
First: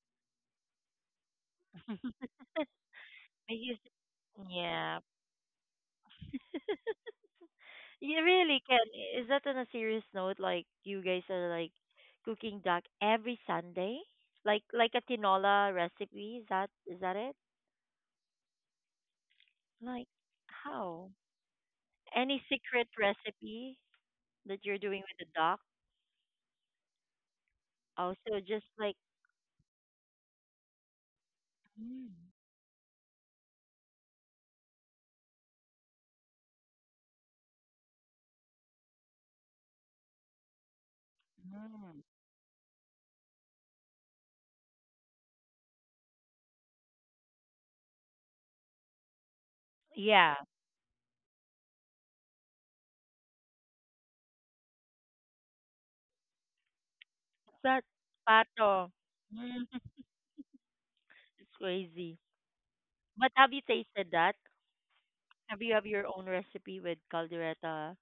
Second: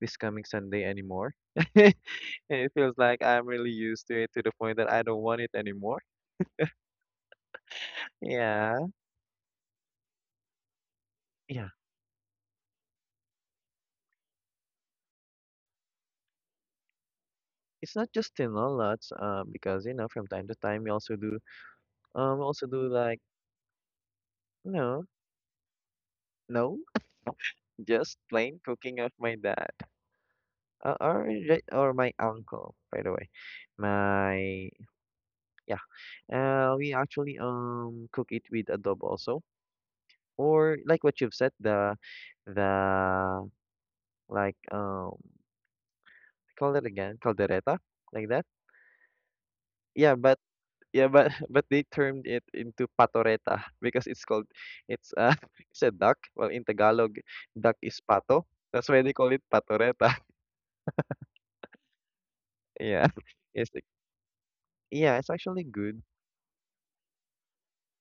S2: this coming Sunday anymore.
S1: I.
S2: It feels like I'm really used to it to the point that
S1: Yeah.
S2: I don't want it anymore.
S1: You really can.
S2: Yeah.
S1: Is that on a serious note? Like you guys are
S2: Yeah,
S1: like cooking duck every Sunday, like like a tinola recipe. Is that is that it?
S2: it's not just thin omelets, uh, because you
S1: Like
S2: know, from time to time we
S1: how?
S2: also do um
S1: Any
S2: we also do
S1: secret
S2: like
S1: recipe that you're doing
S2: no,
S1: with the duck?
S2: no, just
S1: Also,
S2: plain
S1: just like,
S2: cooking of my dad. Uh, or the- or my uncle, by the way. My yeah. Uh we actually um cook it with adobo also. Or like what you've said, the
S1: hmm,
S2: the like um call it again, caldereta, like that. Yeah,
S1: yeah,
S2: but yeah, but but they turned it into patoreta because it's called it's uh it's a duck. Well, in Tagalog, duck
S1: that
S2: is pato.
S1: pato.
S2: That's why they call it
S1: Mm,
S2: patoreta.
S1: it's crazy.
S2: Yeah,
S1: But have you
S2: it's like,
S1: tasted that?
S2: yeah, it's
S1: Have
S2: actually
S1: you have
S2: good.
S1: your own recipe with caldereta.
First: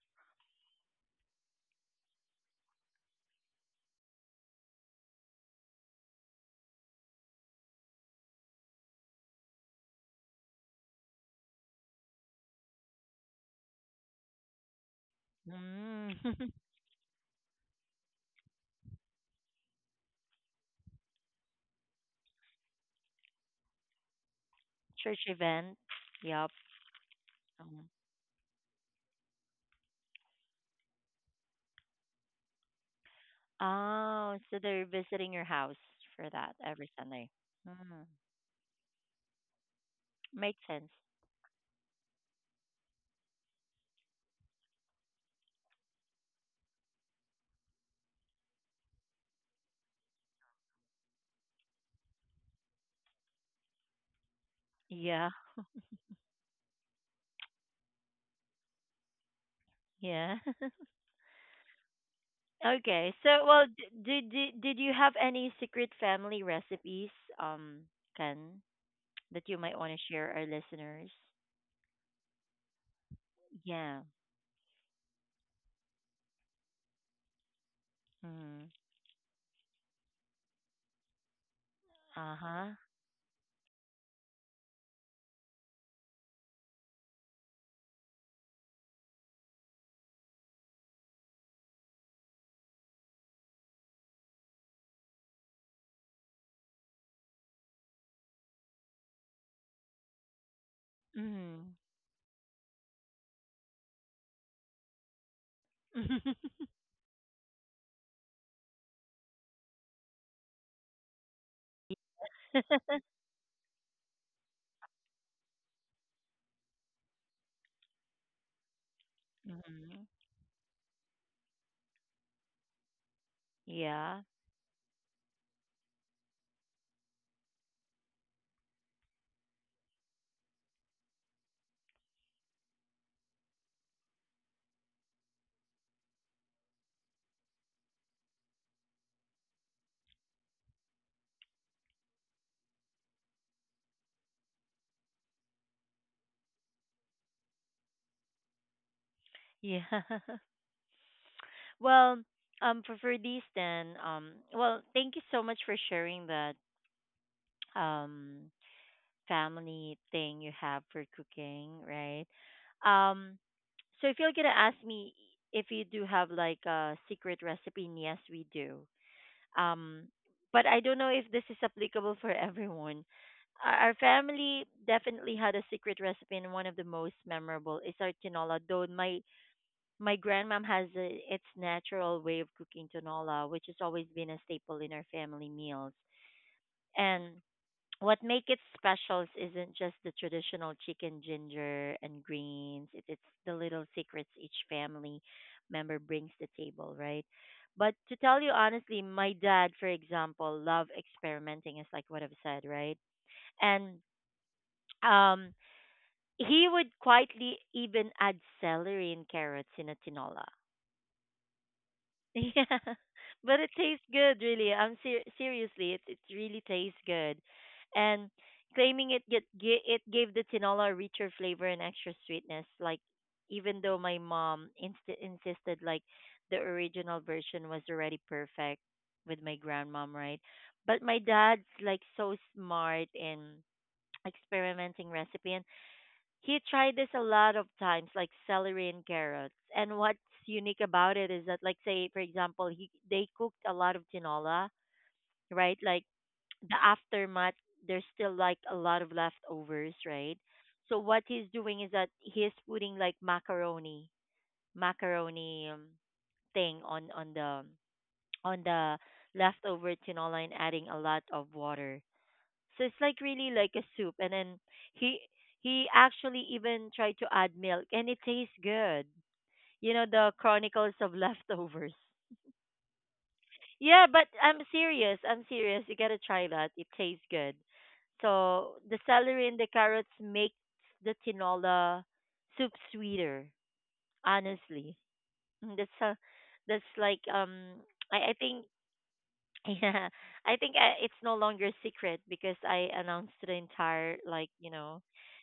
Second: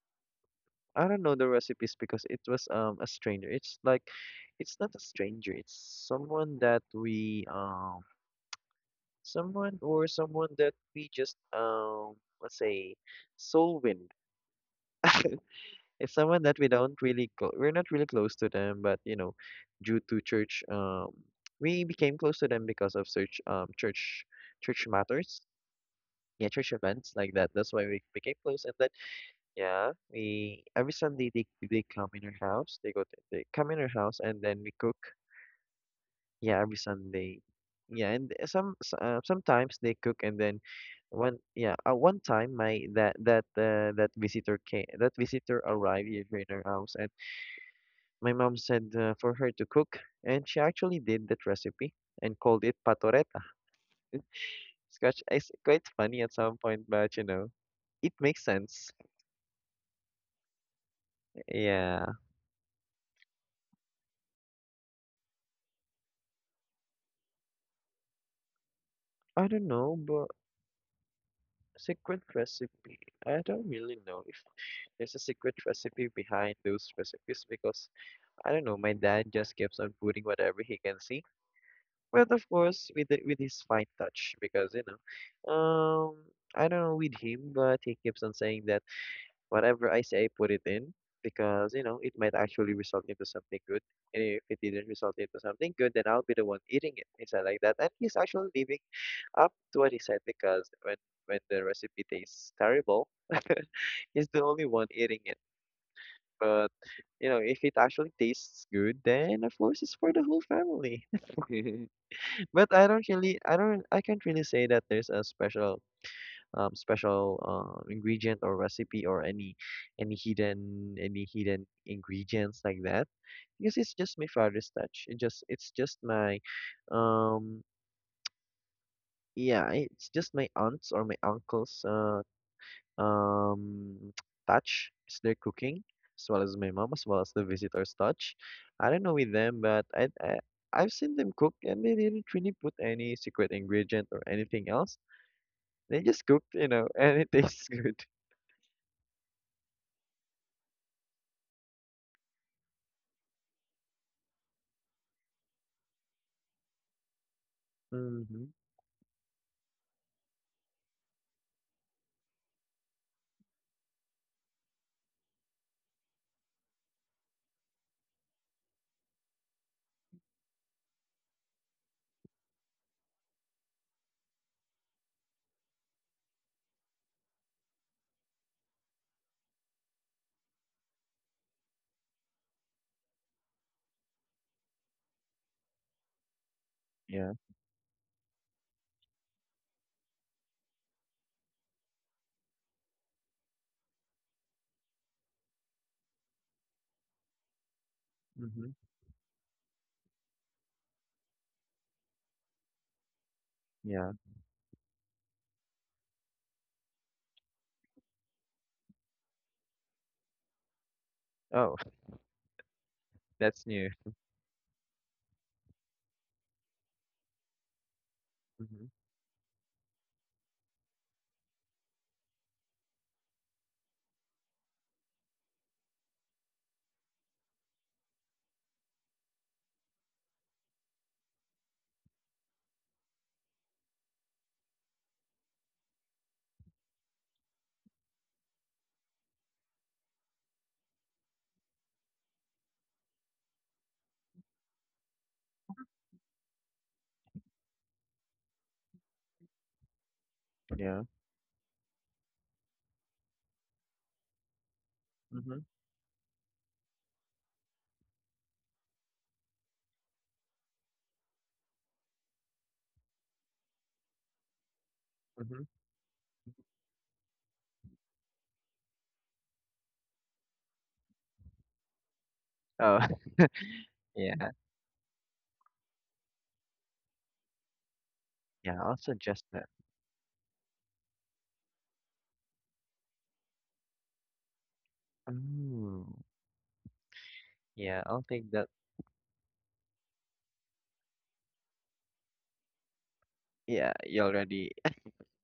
S2: I don't know the recipes because it was um a stranger. It's like it's not a stranger. It's someone that we um someone or someone that we just um let's say soul wind.
S1: Mm.
S2: It's someone that we don't really cl- we're not really close to them, but you know, due to church, um, we became close to them because of church, um, church, church
S1: Church
S2: matters.
S1: event?
S2: Yeah,
S1: Yep.
S2: church events like that. That's why
S1: Um,
S2: we became close. And then yeah, we every Sunday they they come in our house. They go to, they come in our house,
S1: oh,
S2: and
S1: so
S2: then we
S1: they're
S2: cook.
S1: visiting your house for that
S2: Yeah, every
S1: every Sunday.
S2: Sunday.
S1: Mm.
S2: Yeah, and some s- uh, sometimes they cook, and then
S1: Makes sense.
S2: one yeah uh, one time my that that uh, that visitor came that visitor arrived here in our house, and my mom said uh, for her to cook, and she actually did that recipe and called it patoreta. It's quite,
S1: Yeah.
S2: it's quite funny at some point, but you know, it makes sense.
S1: Yeah.
S2: Yeah.
S1: Okay. So, well, d- did did did you have any secret family recipes, um, Ken, that
S2: I
S1: you
S2: don't
S1: might want
S2: know,
S1: to
S2: but
S1: share our listeners?
S2: secret recipe. I don't really
S1: Yeah.
S2: know if there's a secret recipe behind those recipes, because I don't
S1: Mm.
S2: know, my dad just keeps on putting whatever he can see. But
S1: Uh
S2: of
S1: huh.
S2: course, with the, with his fine touch, because you know, um, I don't know with him, but he keeps on saying that whatever I say, I put it in, because, you know, it might actually result into something good. And if it didn't result into something good, then I'll be the one eating it. He said like that. And he's actually living up to what he said, because when, when the
S1: Mm.
S2: recipe tastes terrible, he's the only one eating it. But, you know, if it actually tastes good, then of course it's for the whole family. But I don't really, I don't, I can't really say that there's a special um, special uh, ingredient or recipe or any
S1: Hmm.
S2: any hidden any hidden ingredients like that, because it's just
S1: Yeah.
S2: my father's touch. It just it's just my um yeah, it's just my aunt's or my uncle's uh um touch is their cooking, as well as my mom, as well as the visitor's touch. I don't know with them, but I, I I've seen them cook, and they didn't really put any secret ingredient or anything else. They just cooked, you know, and it tastes good.
S1: Yeah. Well, um, for for these then, um, well, thank you so much for sharing that
S2: Hmm.
S1: um family thing you have for cooking, right? Um, so if you're gonna ask me if you do have like a secret recipe, and yes, we do. Um, but I don't know if this is applicable for everyone. Our our family definitely had a secret recipe, and one of the most memorable is our tinola. Though my my grandmom has a, its natural way of cooking tinola, which has always been a staple in our family meals.
S2: Yeah.
S1: And what make it special isn't just the traditional chicken, ginger, and greens. It, it's the little secrets each family member brings to the table, right? But to tell you
S2: Mhm.
S1: honestly, my dad, for example, loved experimenting, is like what I've said, right? And
S2: Yeah.
S1: um, he would quietly even add celery and carrots in a tinola.
S2: Oh,
S1: Yeah, but
S2: that's
S1: it
S2: new.
S1: tastes good, really. I'm ser- seriously, it it really tastes good, and
S2: Mhm.
S1: claiming it get ga- it gave the tinola a richer flavor and extra sweetness. Like even though my mom inst- insisted like the original version was already perfect with my grandmom, right? But my dad's like so smart in experimenting recipe, he tried this a lot of times, like celery and carrots. And what's unique about it is that, like, say for example, he they cooked a lot of tinola, right? Like the aftermath, there's still like a lot of leftovers, right? So
S2: Yeah.
S1: what he's doing is that he's putting like macaroni,
S2: Mhm.
S1: macaroni um, thing on on the on the leftover tinola and adding a lot of water. So it's like really like a soup, and then he
S2: Mhm.
S1: he actually even tried to add milk, and it tastes good. You know the Chronicles of Leftovers.
S2: Oh,
S1: Yeah, but
S2: yeah.
S1: I'm serious. I'm serious. You gotta try that. It tastes good. So
S2: Yeah. I'll
S1: the
S2: suggest
S1: celery and
S2: that.
S1: the carrots makes the tinola soup sweeter. Honestly, mm, that's
S2: Mm.
S1: a, that's like um
S2: Yeah. I'll
S1: I I
S2: take
S1: think.
S2: that.
S1: Yeah, I think I, it's no longer a secret because I announced to the
S2: Yeah.
S1: entire,
S2: You
S1: like,
S2: already.
S1: you know,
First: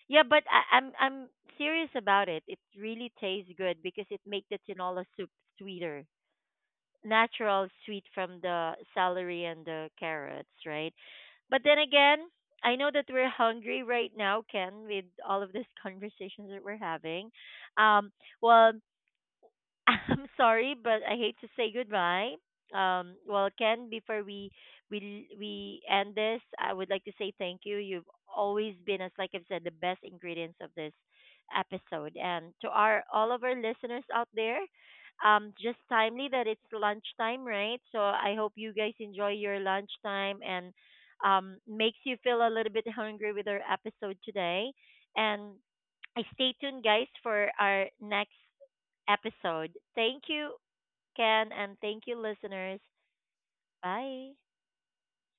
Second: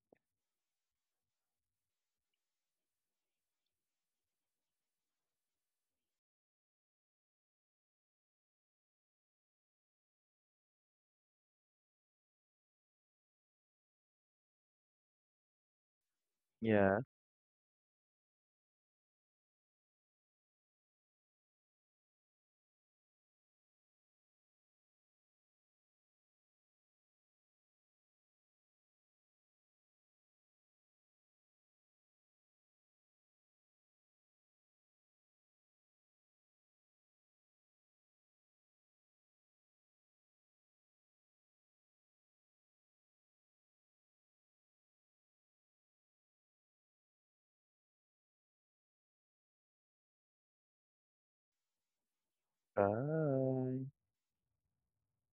S1: yeah. But I, I'm I'm serious about it. It really tastes good because it makes the tinola soup sweeter, natural sweet from the celery and the carrots, right? But then again, I know that we're hungry right now, Ken, with all of these conversations that we're
S2: Yeah.
S1: having. Um, well, I'm sorry, but I hate to say goodbye. Um, well, Ken, before we we we end this, I would like to say thank you. You've always been, as like I've said, the best ingredients of this episode. And to our all of our listeners out there, um, just timely that it's lunchtime, right? So I hope you guys enjoy your lunchtime and um makes you feel a little bit hungry with our episode today. And stay tuned, guys, for our next episode. Thank you, Ken, and thank you, listeners.
S2: Bye.
S1: Bye.